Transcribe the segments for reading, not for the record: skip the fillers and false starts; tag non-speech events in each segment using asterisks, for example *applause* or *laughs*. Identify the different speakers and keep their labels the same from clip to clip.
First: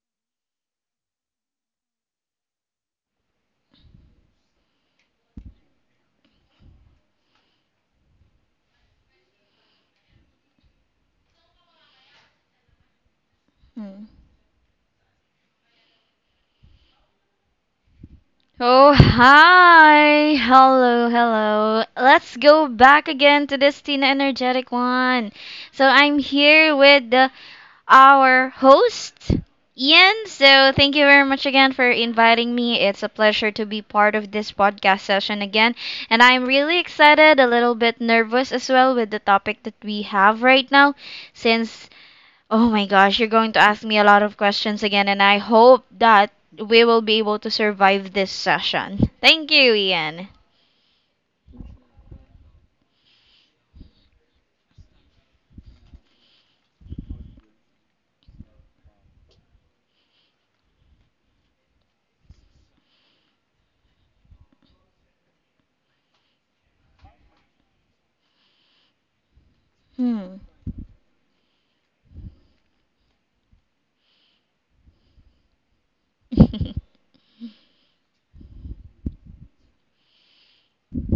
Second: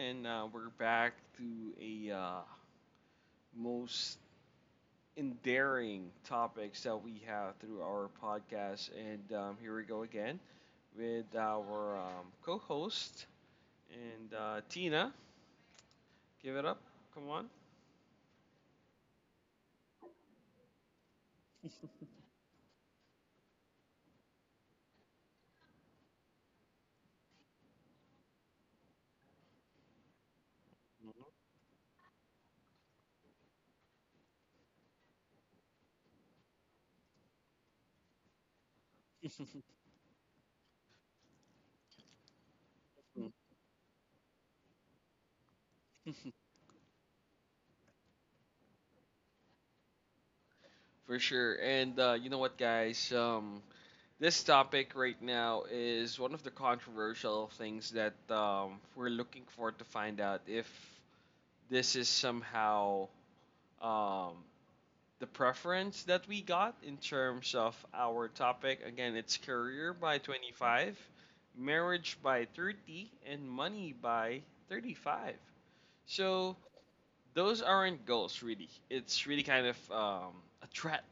Speaker 1: and we're back to a most endearing topics that we have through our podcast. And Here we go again with our co-host
Speaker 2: Hmm.
Speaker 1: and Tina. Give it up, come on.
Speaker 2: Oh, hi. Hello, hello. Let's go back again to this Tina Energetic one. So I'm here with our host, Ian. So thank you very much again for inviting me. It's a pleasure to be part of this podcast session again. And I'm really excited, a little bit nervous as well with the topic that
Speaker 1: *laughs*
Speaker 2: we have right now. Since Oh my gosh, you're going to ask me a lot of questions again, and I hope that we will be able to survive this session. Thank you, Ian.
Speaker 1: For sure. And you know what, guys? This topic right now is one of the controversial things that we're looking for to find out if this is somehow um, the preference that we got in terms of our topic. Again, it's career by
Speaker 2: Hmm.
Speaker 1: 25, marriage by 30, and money by 35. So
Speaker 2: *laughs*
Speaker 1: those aren't goals, really. It's really kind of a threat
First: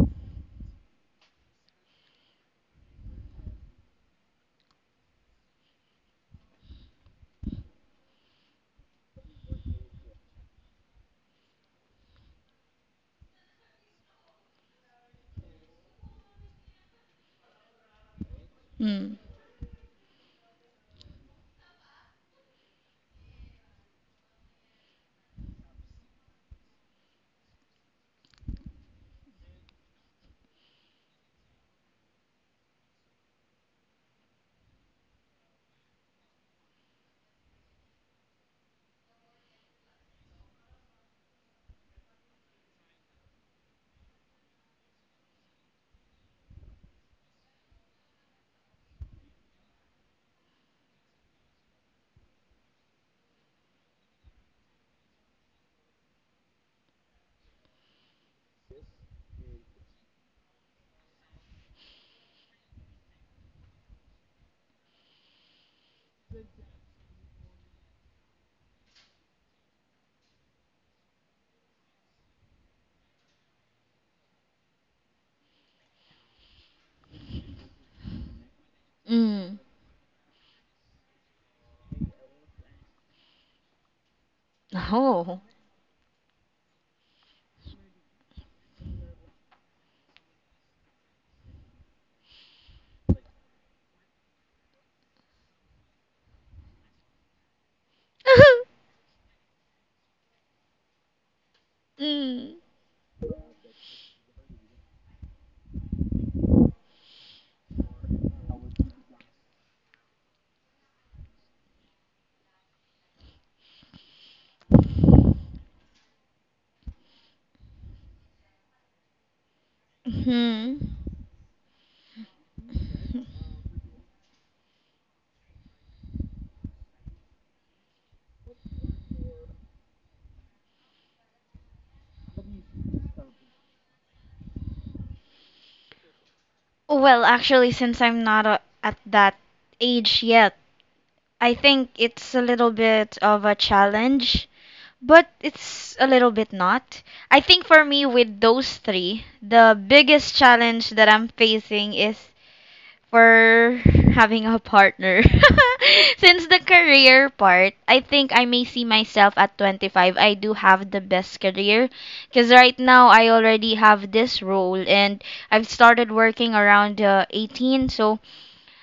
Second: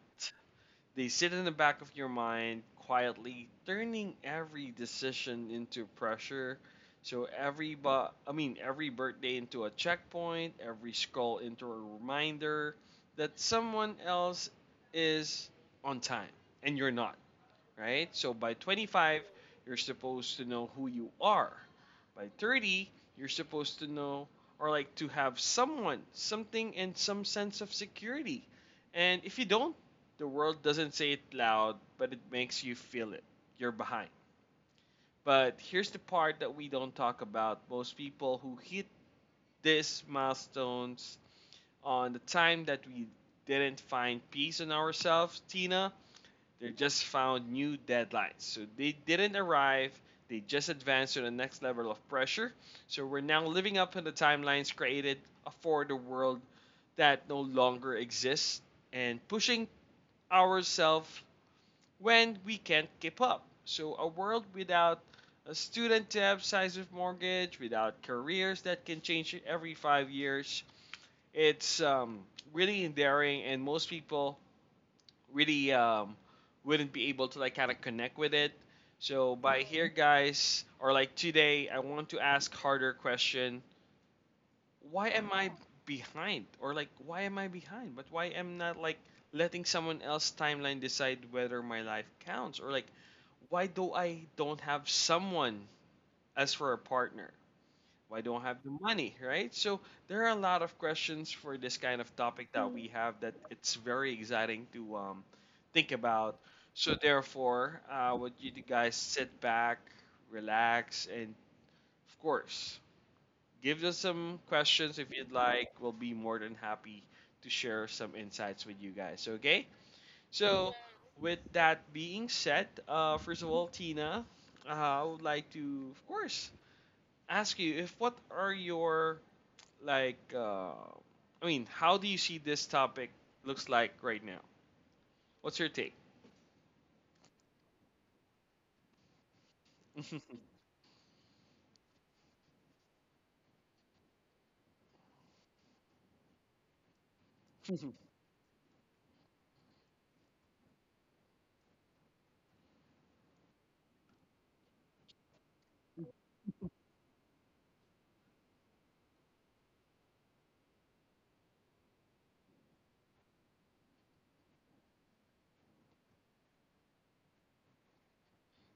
Speaker 1: they sit in the back of your mind quietly, turning every decision into pressure. So I mean every birthday into a checkpoint, every scroll into a reminder that someone else is on time and you're not, right? So by
Speaker 2: Hmm.
Speaker 1: 25, you're supposed to know who you are. By 30, you're supposed to know or like to have someone, something, and some sense of security. And if you don't, the world doesn't say it loud, but it makes you feel it. You're behind. But here's the part that we don't talk about. Most people who hit these milestones on the time that we didn't find peace in ourselves, Tina, they just found new deadlines. So they didn't arrive. They just advanced to the next level of pressure. So we're now living up to the timelines created for the world that no longer exists and pushing ourselves when we can't keep up. So a world without a student debt size of mortgage, without careers that can change every 5 years. It's really endearing, and most people really wouldn't be able to like kind of connect with it. So
Speaker 2: Mm.
Speaker 1: by here, guys, or like today, I want to ask harder question. Why am
Speaker 2: Oh.
Speaker 1: I behind? Or like, why am I behind? But why am not like letting someone else timeline decide whether my life counts? Or like, why do I don't have someone as for a partner? Why don't I have the
Speaker 2: *laughs*
Speaker 1: money, right? So there are a lot of questions for this kind of topic
Speaker 2: Mm.
Speaker 1: that we have that it's very exciting to think about. So therefore, would you guys sit back, relax, and of course, give us some questions if you'd like. We'll be more than happy to share some insights with you guys. Okay? So
Speaker 2: Hmm.
Speaker 1: with that being said, first of all, Tina, I would like to, of course, ask you if what are your like I mean, how do you see this topic looks like right now? What's your take?
Speaker 2: Well, actually, since I'm not a, at that age yet,
Speaker 1: *laughs*
Speaker 2: I think it's a little bit of a challenge. But it's a little bit not. I think for me, with those three, the biggest challenge that I'm facing is for having a partner. *laughs* Since the career part, I think I may see myself at 25. I do have the best career because right now I already have this role, and I've started working around 18. So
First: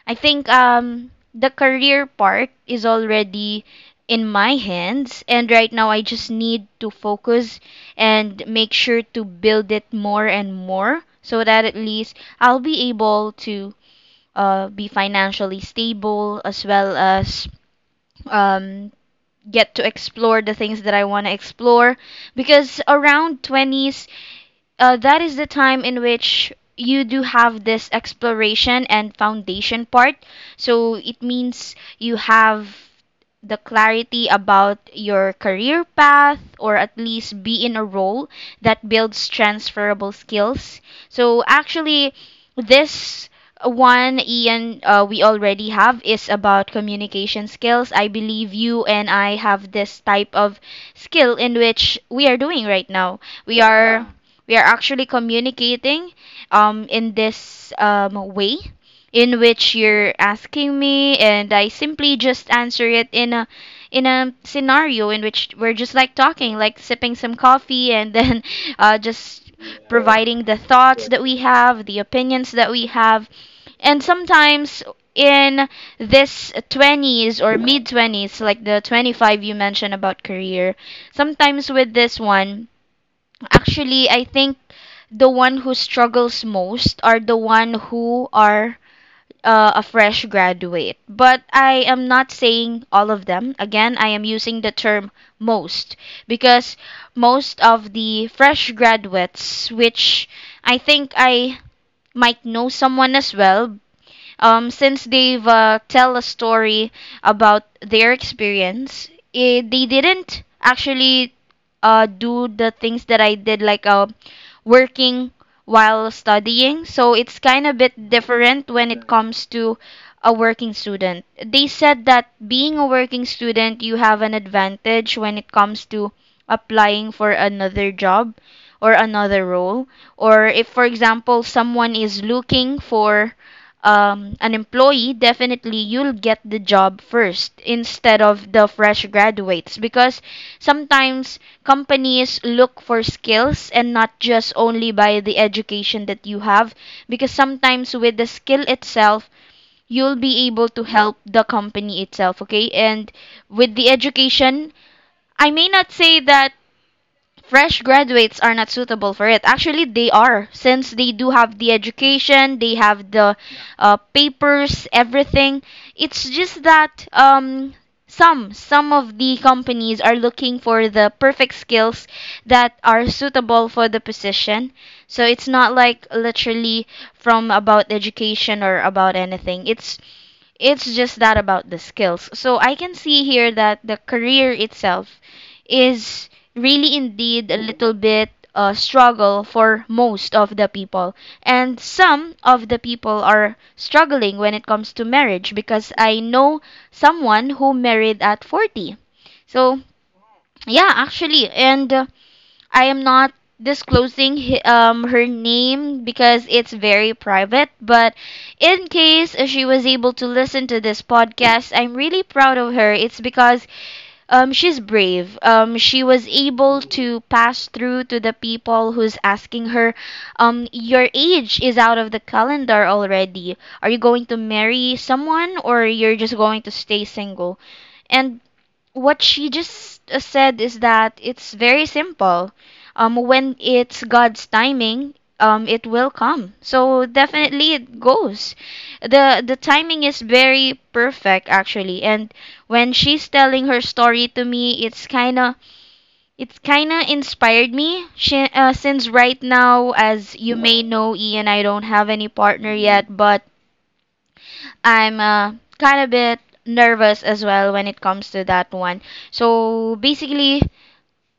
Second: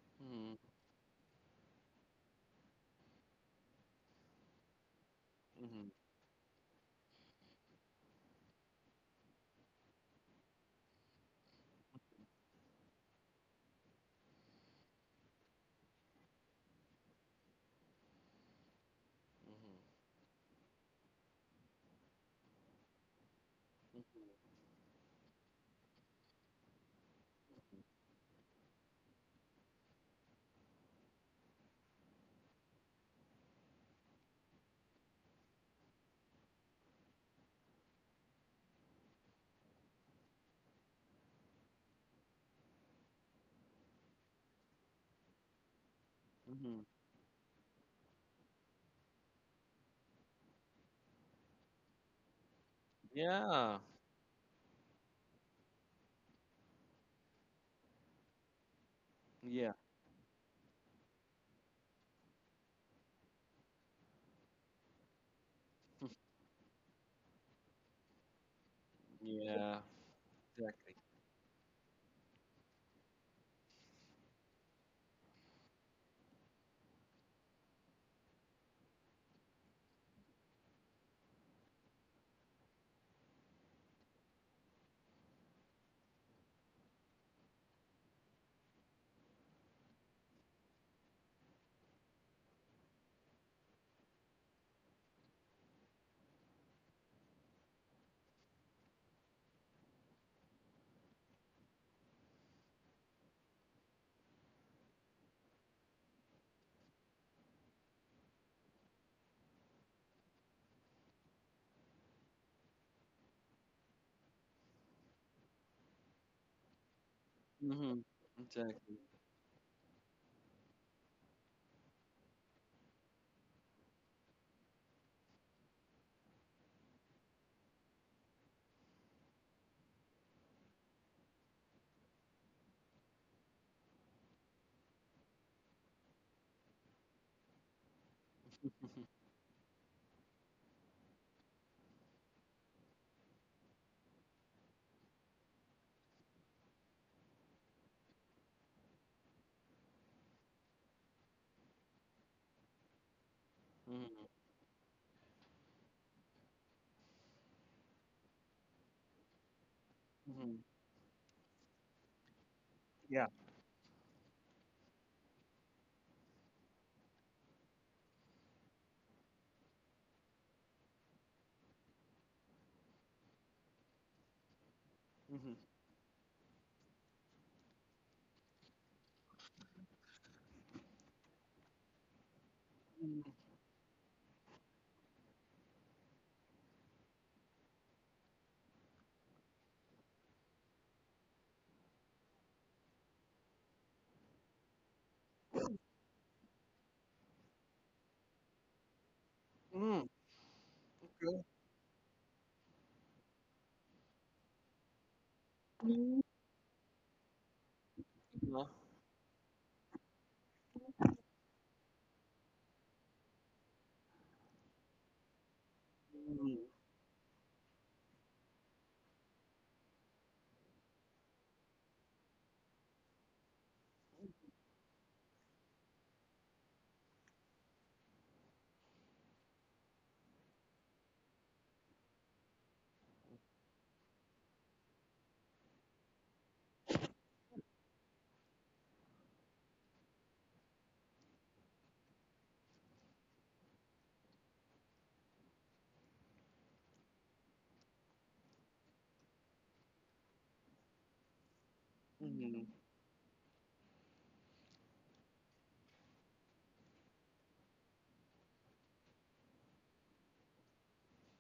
Speaker 2: I think
Speaker 1: Mhm,
Speaker 2: the career part is already in my hands, and right
Speaker 1: mhm,
Speaker 2: now I just need to focus and make sure to build it more and more so that at least I'll be able to be financially stable, as well as um,
Speaker 1: mhm,
Speaker 2: get to explore the things that I want to explore, because around 20s, that is the time in which you do have this exploration and foundation part. So it means you have the clarity about your career path or at least be in a role that builds transferable skills. So actually, this one, Ian, we already have is
Speaker 1: mhm, mhm,
Speaker 2: about
Speaker 1: mhm.
Speaker 2: communication skills. I believe you and I have this type of skill in which we are doing right now. We
Speaker 1: Yeah,
Speaker 2: are we are actually communicating in this way in
Speaker 1: yeah,
Speaker 2: which you're asking me and I simply just answer it in a scenario in which we're just like talking, like sipping some coffee, and then *laughs* just
Speaker 1: yeah,
Speaker 2: providing the
Speaker 1: exactly.
Speaker 2: thoughts that we have, the opinions that we have. And sometimes in this 20s or mid 20s, like the 25 you mentioned about career, sometimes with this one, actually, I think the one who struggles most are the one who are a fresh graduate. But I am not saying all of them. Again, I am using the term "most" because most of the fresh graduates, which I think I might know someone as well, since they've tell a story about their experience, they didn't actually do the things that I did, like working while studying. So it's kind of
Speaker 1: Hmm.
Speaker 2: bit different when
Speaker 1: Exactly.
Speaker 2: it comes to a working student. They said that being a working student, you have an advantage when it comes to applying for another job or another role. Or if, for example, someone is looking for an employee, definitely you'll get the job first instead of the fresh
Speaker 1: *laughs*
Speaker 2: graduates, because sometimes companies look for skills and not just only by the education that you have, because sometimes with the skill itself you'll be able to help the company itself, okay? And with the
Speaker 1: Hmm.
Speaker 2: education, I may not say that fresh graduates are not suitable for it. Actually, they are,
Speaker 1: Hmm.
Speaker 2: since they do have the education, they have
Speaker 1: Yeah.
Speaker 2: the papers, everything. It's just that some of the companies are looking for the perfect skills that are suitable for the position. So it's
Speaker 1: Hmm.
Speaker 2: not like literally from about education or about anything. It's just that about the skills. So I can see here that the career itself is really indeed a little bit a struggle for most of the people. And some of the people are struggling when it comes to marriage, because I know someone who married at 40. So,
Speaker 1: Hmm.
Speaker 2: yeah,
Speaker 1: Good.
Speaker 2: actually, and I am not disclosing her name because it's very private, but
Speaker 1: Yeah.
Speaker 2: in case she was able to listen to this podcast, I'm really proud of her. It's because she's brave. She was
Speaker 1: Mhm,
Speaker 2: able to pass through to the people who's asking her, "Your age is out of the calendar already. Are you going to marry someone or you're just going to stay single?" And what she just said is that it's very simple. When it's God's timing, it will come. So definitely it goes. The timing is very perfect actually, and when she's telling her story to me, it's kinda inspired me. Since right now, as you may know, Ian, I don't have any
Speaker 1: mhm,
Speaker 2: partner yet, but I'm kind of bit nervous as well when it comes to that one. So basically,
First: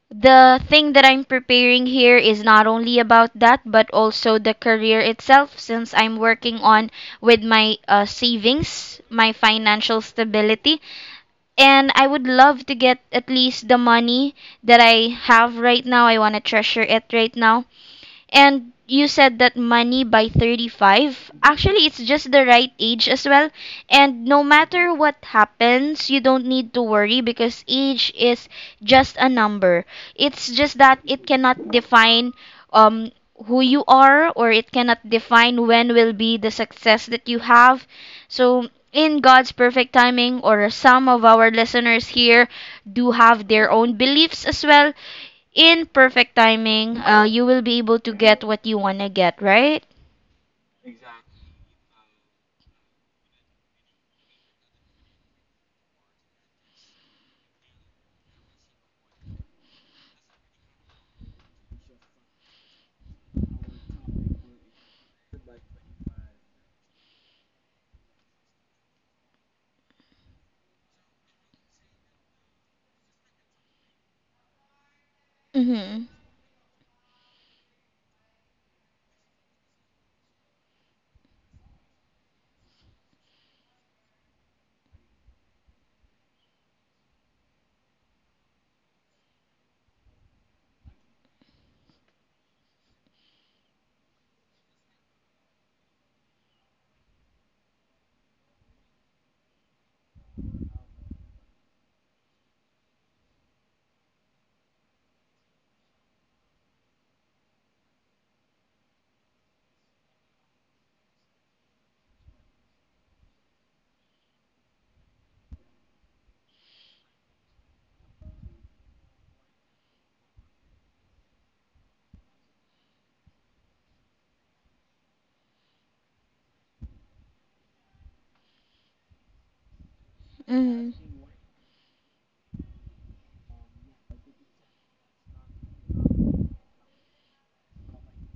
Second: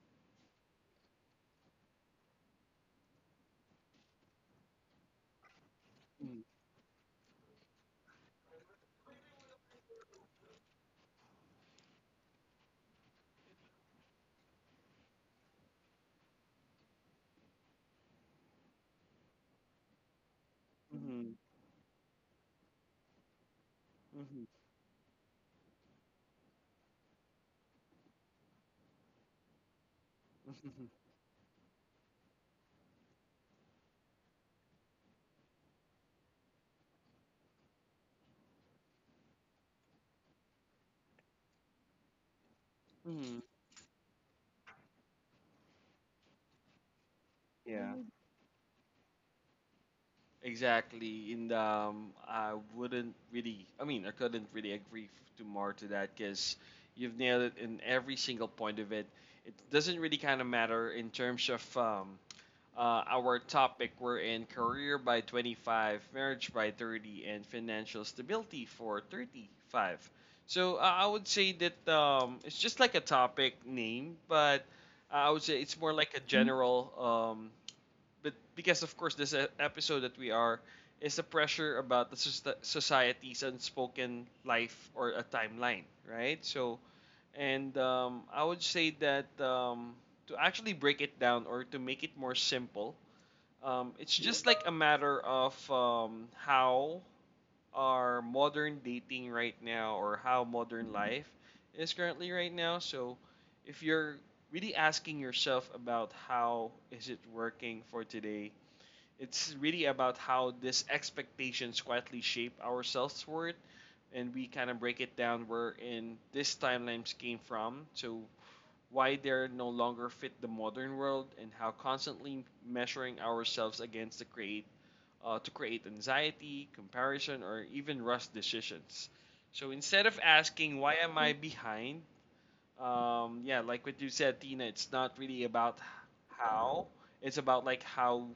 Speaker 2: the thing that I'm preparing here is not only about that, but also the career itself, since I'm
Speaker 1: mhm,
Speaker 2: working on with my savings, my financial stability. And I would love to get at least the money that I have right now. I want to treasure it right now, and you said that money by 35.
Speaker 1: mhm,
Speaker 2: Actually, it's just the right age as well. And no
Speaker 1: mhm,
Speaker 2: matter what happens, you don't need to worry, because age is just a number. It's just
Speaker 1: mhm,
Speaker 2: that it cannot define um who you are, or it cannot define when will be the success that you have. So in God's perfect timing, or some of our listeners here do
Speaker 1: mhm.
Speaker 2: have their own beliefs as well in perfect timing, you will be
Speaker 1: Yeah.
Speaker 2: able to get what you want to get, right?
Speaker 1: Exactly, and I wouldn't really, I mean, I couldn't really agree to more to that because you've nailed it in every single point of it. It doesn't really kind of matter in terms of our topic. We're in career by 25, marriage by 30, and financial stability for 35. So I would say that it's just like a topic name, but I would say it's more
Speaker 2: Mhm.
Speaker 1: like a Mm. general um, but because of course this episode that we are is a pressure about the society's unspoken life or a timeline, right? So, and I would say that to actually break it down or to make it more simple, it's just like a matter of how our modern dating right now or how modern life is currently right now. So, if you're really asking yourself about how is it working for today, it's really about how these expectations quietly shape ourselves self worth, and we kind of break it down where in these timelines came from. So why they're no longer fit the modern world, and how constantly measuring ourselves against the create to create anxiety, comparison, or even rush decisions. So instead of asking why
Speaker 2: Mhm.
Speaker 1: am I behind, yeah, like what you said, Tina, it's not really about how, it's about like how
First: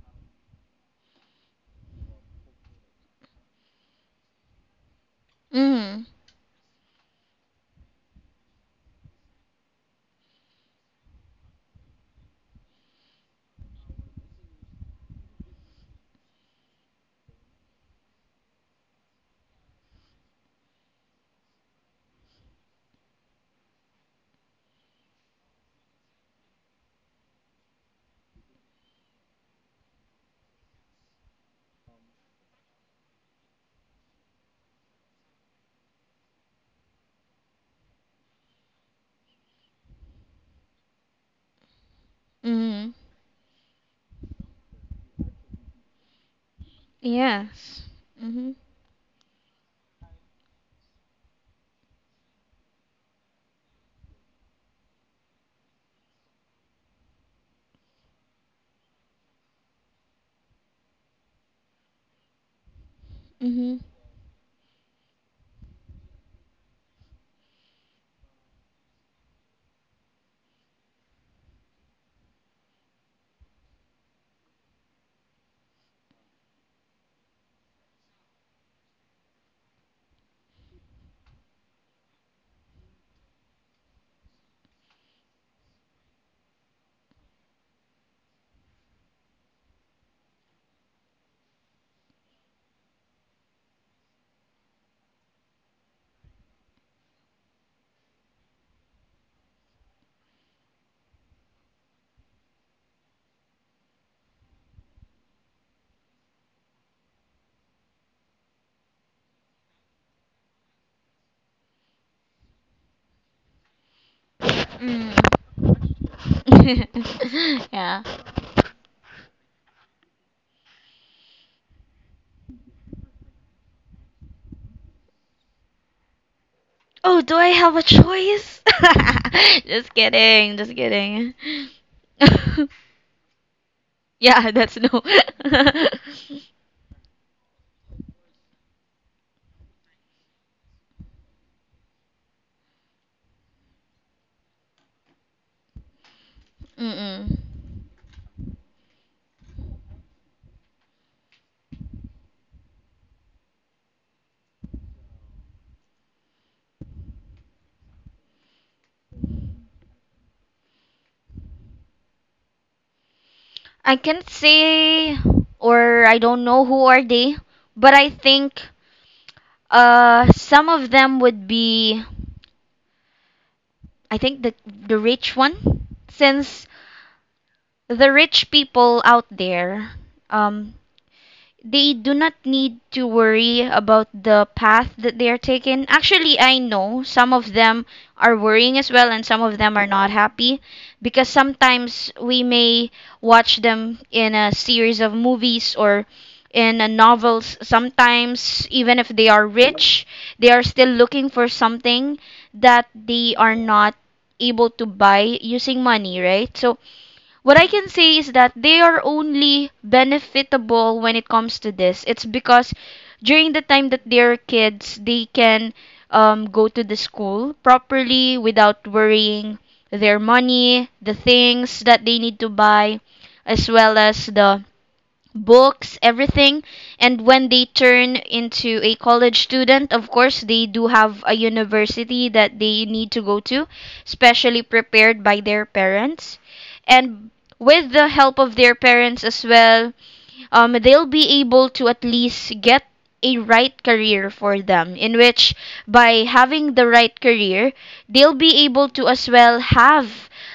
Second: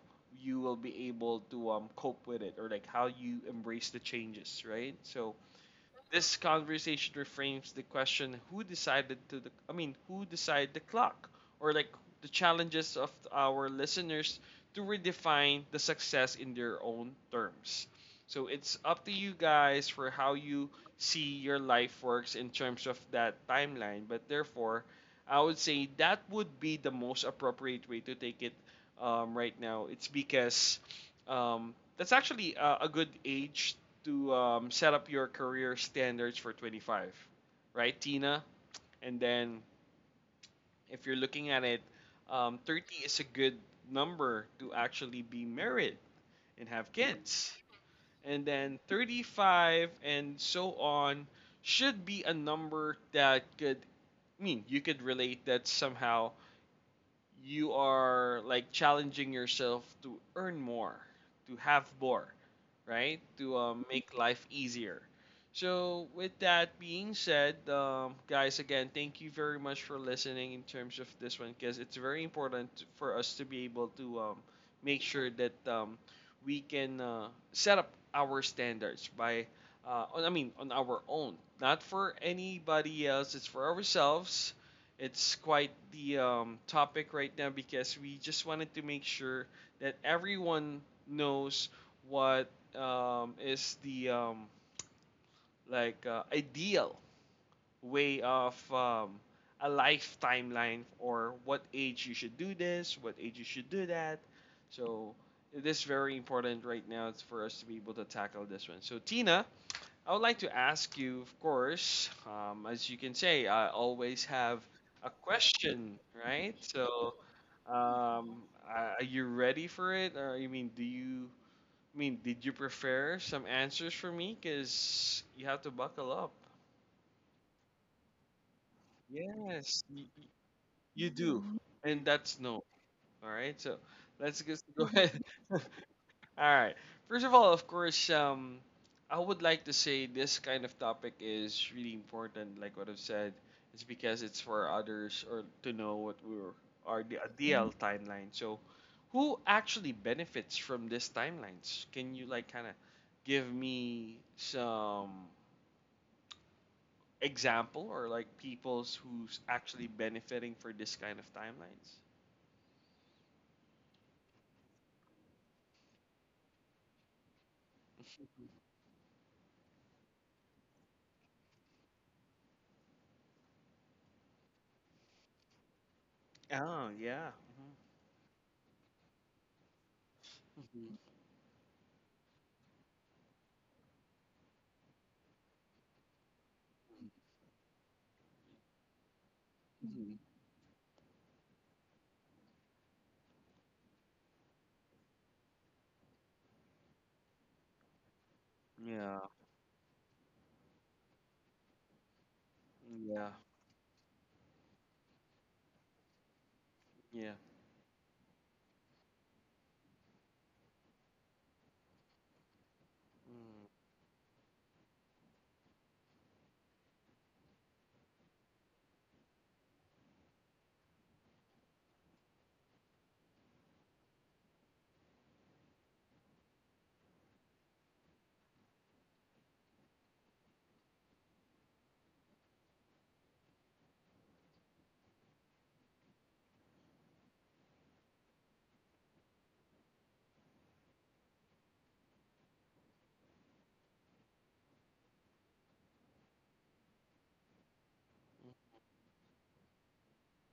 Speaker 1: you will be able to cope with it or like how you embrace the changes, right? So
Speaker 2: Mhm.
Speaker 1: this conversation reframes the question who decided to the I mean who decided the clock or like the challenges of our listeners to redefine the success in their own terms. So it's up to you guys for how you see your life works in terms of that timeline. But therefore, I would say that would be the most appropriate way to take it right now. It's because that's actually a good age to set up your career standards for 25, right, Tina? And then if you're looking at it, 30
Speaker 2: Mhm.
Speaker 1: is a good number to actually be married and have kids.
Speaker 2: Yes.
Speaker 1: And
Speaker 2: Mhm.
Speaker 1: then 35 and so on should be a number that could I mean you could relate that somehow you are like challenging yourself to earn more, to have more, right? To
Speaker 2: Mhm.
Speaker 1: make life easier. So, with that being said, guys, again, thank you very much for listening in terms of this one because it's very important for us to be able to make sure that we can set up our standards I mean, on our own, not for anybody else, it's for ourselves. It's quite the topic right now because we just wanted to make sure that everyone knows what is the like ideal way of a life timeline or what age you should do this, what age you should do that. So it is very important right now for us to be able to tackle this one. So Tina, I would like to ask you, of course, as you can say, I always have a
Speaker 2: Mm.
Speaker 1: question, right? So,
Speaker 2: *laughs* Yeah.
Speaker 1: um, are you ready for it? Or you mean, do you I mean did you prefer some answers for me? Cause you have to buckle up.
Speaker 2: Oh, do I have a choice? *laughs*
Speaker 1: Yes,
Speaker 2: Just
Speaker 1: you,
Speaker 2: kidding, just
Speaker 1: you
Speaker 2: kidding.
Speaker 1: do, and that's no.
Speaker 2: *laughs*
Speaker 1: All right, so let's
Speaker 2: Yeah,
Speaker 1: just
Speaker 2: that's
Speaker 1: go
Speaker 2: no.
Speaker 1: ahead. *laughs* All
Speaker 2: *laughs*
Speaker 1: right. First of all, of course, I would like to say this kind of topic is really important. Like what I've said, it's because it's for others or to know what we're are the
Speaker 2: Mm-mm.
Speaker 1: ideal timeline. So, who actually benefits from these timelines? Can you like kind of give me some example or like people's who's actually benefiting for this kind of timelines?
Speaker 2: I can't say, or I don't know who are they, but I think
Speaker 1: *laughs*
Speaker 2: Some of them would be, I think the rich one, since
Speaker 1: Oh yeah.
Speaker 2: the rich people out there, um,
Speaker 1: Mhm.
Speaker 2: they do not need to worry about the path that they are taking. Actually, I know
Speaker 1: Mhm.
Speaker 2: some of them are worrying as well, and some of them are not happy because sometimes we may watch them in a series of movies or in a novels. Sometimes, even if
Speaker 1: Yeah.
Speaker 2: they are rich, they are still looking for something that
Speaker 1: Yeah.
Speaker 2: they are not able to buy using money, right? So
Speaker 1: Yeah.
Speaker 2: what I can say is that they are only benefitable when it comes to this. It's because during the
Speaker 1: Mm.
Speaker 2: time that they're kids, they can go to the school properly without worrying their money, the things that they need to buy, as well as the books, everything. And when they turn into a college student, of course, they do have a university that they need to go to, specially prepared by their parents. And with the help of their parents as well, they'll be able to at least get a right career for them, in which by having the right career they'll be able to as well have,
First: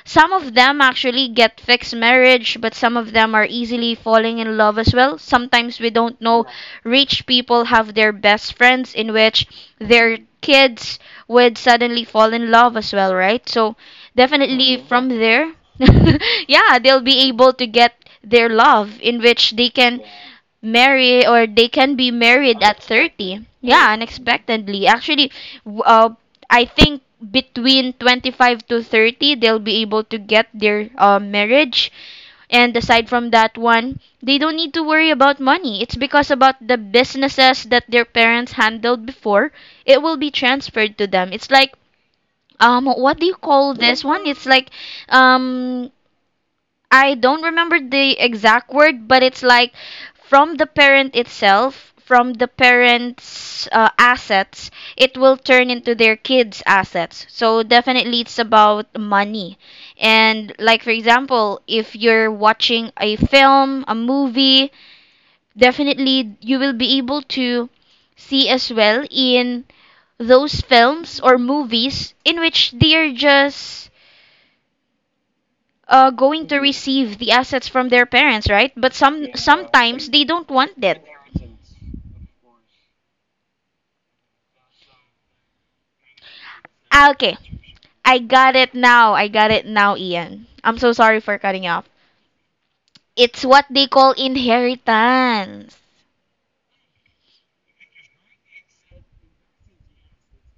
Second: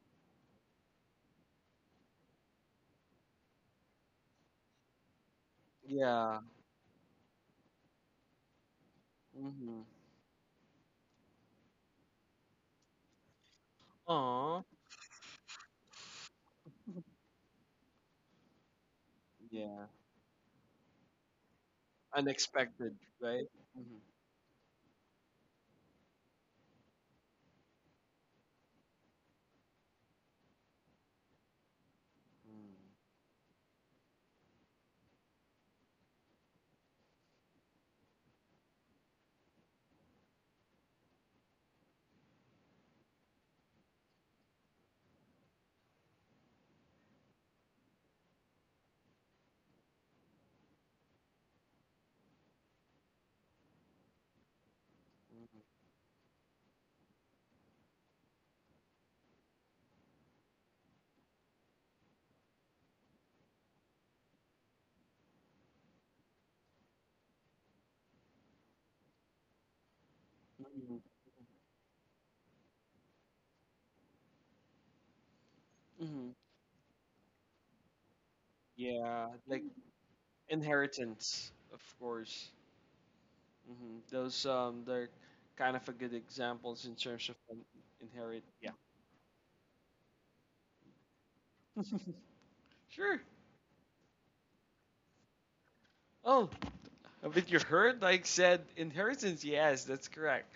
Speaker 2: some of them actually get fixed marriage, but some of them are easily falling in love as well. Sometimes we don't
Speaker 1: Yeah.
Speaker 2: know, rich people have their best friends in which
Speaker 1: Mm-hmm.
Speaker 2: their kids would suddenly fall in love as well, right? So
Speaker 1: Aw.
Speaker 2: definitely from there *laughs* yeah, they'll be able to get their love in which they
Speaker 1: Yeah.
Speaker 2: can marry, or they can be married at
Speaker 1: Unexpected,
Speaker 2: 30.
Speaker 1: right?
Speaker 2: Yeah,
Speaker 1: Mm-hmm.
Speaker 2: unexpectedly. Actually, w- uh, I think between 25 to 30 they'll be able to get their marriage, and aside from that one they don't need to worry about money. It's because about the businesses that their parents handled before, it will be transferred to them. It's like what do you call this one, it's like um I don't remember the exact word, but it's like from the parent itself, from the parents' assets, it will turn into their kids' assets. So definitely it's about money. And like for example, if you're watching a film, a movie, definitely you will be able to see as well in those
Speaker 1: Mm-hmm. Mm-hmm.
Speaker 2: films or movies in which they are just
Speaker 1: Mm-hmm. Mm-hmm.
Speaker 2: going to receive the assets from their parents, right? But
Speaker 1: Yeah, like
Speaker 2: sometimes they don't want that.
Speaker 1: inheritance, of course. Hmm. Those they're kind of a good examples in
Speaker 2: Ah,
Speaker 1: terms
Speaker 2: okay,
Speaker 1: of
Speaker 2: I
Speaker 1: inherit.
Speaker 2: got
Speaker 1: Yeah.
Speaker 2: it now. I got it now, Ian. I'm so sorry for cutting you off.
Speaker 1: *laughs* Sure.
Speaker 2: It's what they call inheritance.
Speaker 1: Oh, haven't you heard? Like said, inheritance. Yes, that's correct.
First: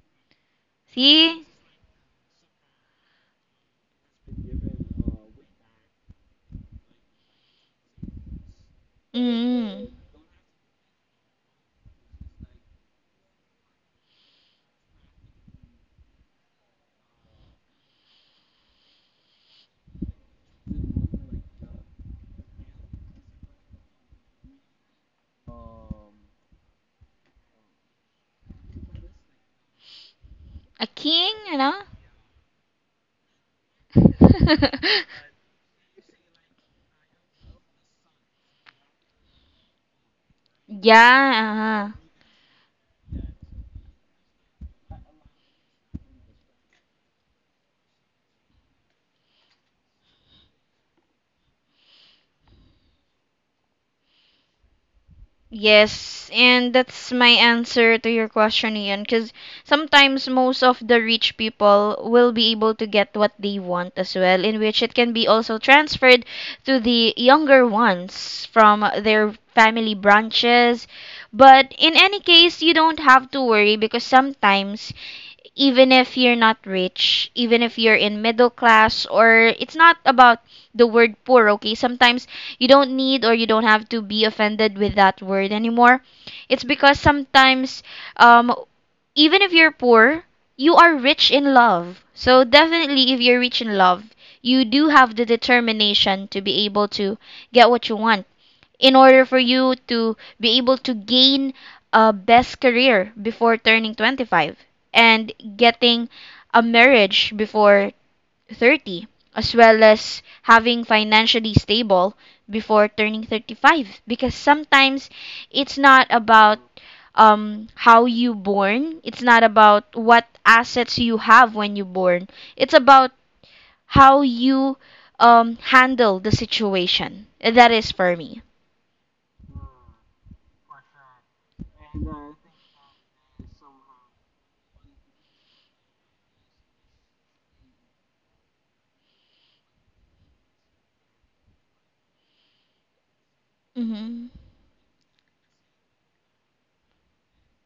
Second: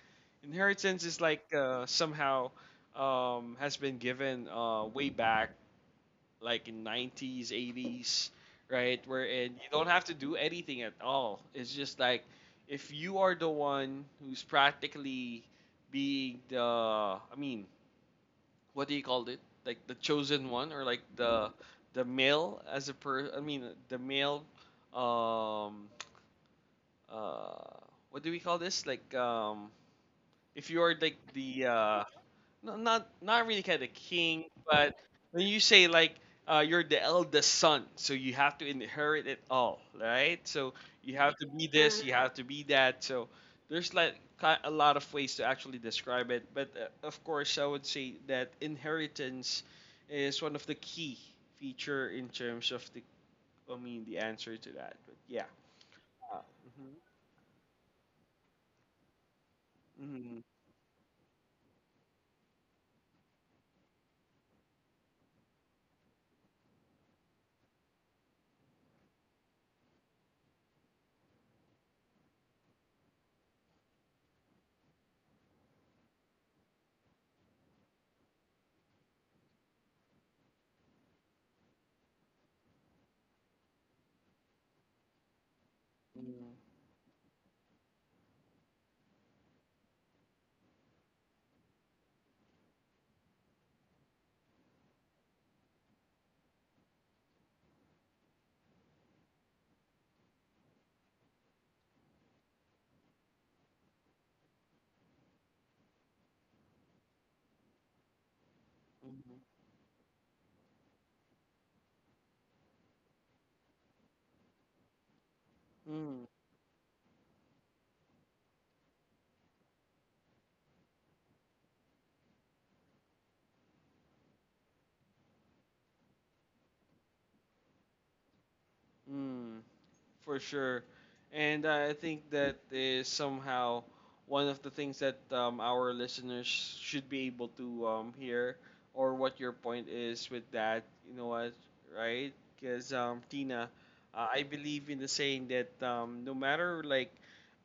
Speaker 1: Inheritance is like
Speaker 2: See?
Speaker 1: somehow has been given way back like in 90s, 80s, right? Wherein you don't
Speaker 2: Mm.
Speaker 1: have to do anything at all. It's just like if you are the one who's practically I mean, what do you call it? Like the chosen one or like the male as a I mean the male, um, uh, what do we call this? Like if you
Speaker 2: A
Speaker 1: are like
Speaker 2: king, you
Speaker 1: the
Speaker 2: know?
Speaker 1: not not really kind of king, but
Speaker 2: *laughs*
Speaker 1: when you say like you're the eldest son, so you have to inherit it all, right? So you
Speaker 2: Yeah,
Speaker 1: have to be this,
Speaker 2: uh-huh.
Speaker 1: you have to be that. So there's like a lot of ways to actually describe it, but of course, I would say that inheritance is one of the key feature in terms of the I mean the answer to that. But yeah.
Speaker 2: Yes,
Speaker 1: Uh,
Speaker 2: and
Speaker 1: mhm,
Speaker 2: that's my answer to your question, Ian. Because sometimes
Speaker 1: mhm,
Speaker 2: most of the rich people will be able to get what they want as well, in which it can be also transferred to the younger ones from their family branches. But in any case, you don't have to worry, because sometimes even if you're not rich, even if you're in middle class, or it's not about the word poor, okay? Sometimes you don't need or you don't have to be offended with that word anymore.
Speaker 1: mhm,
Speaker 2: It's because sometimes, um, even if you're poor, you are rich in love. So definitely, if you're rich in love, you do have the determination to be able to get what you want in order for you to be able to gain a best career before turning 25 and getting a marriage before 30,
Speaker 1: mhm,
Speaker 2: as well as having financially stable before turning 35. Because sometimes it's not
Speaker 1: mhm,
Speaker 2: about how you born, it's not about what assets you have when you born, it's about how you handle the situation. That is for me.
Speaker 1: mhm, for sure. And I think that is somehow one of the things that our listeners should be able to hear, or what your point is with that. You know what, right? Because Tina,
Speaker 2: Hmm.
Speaker 1: I believe in the saying that no matter like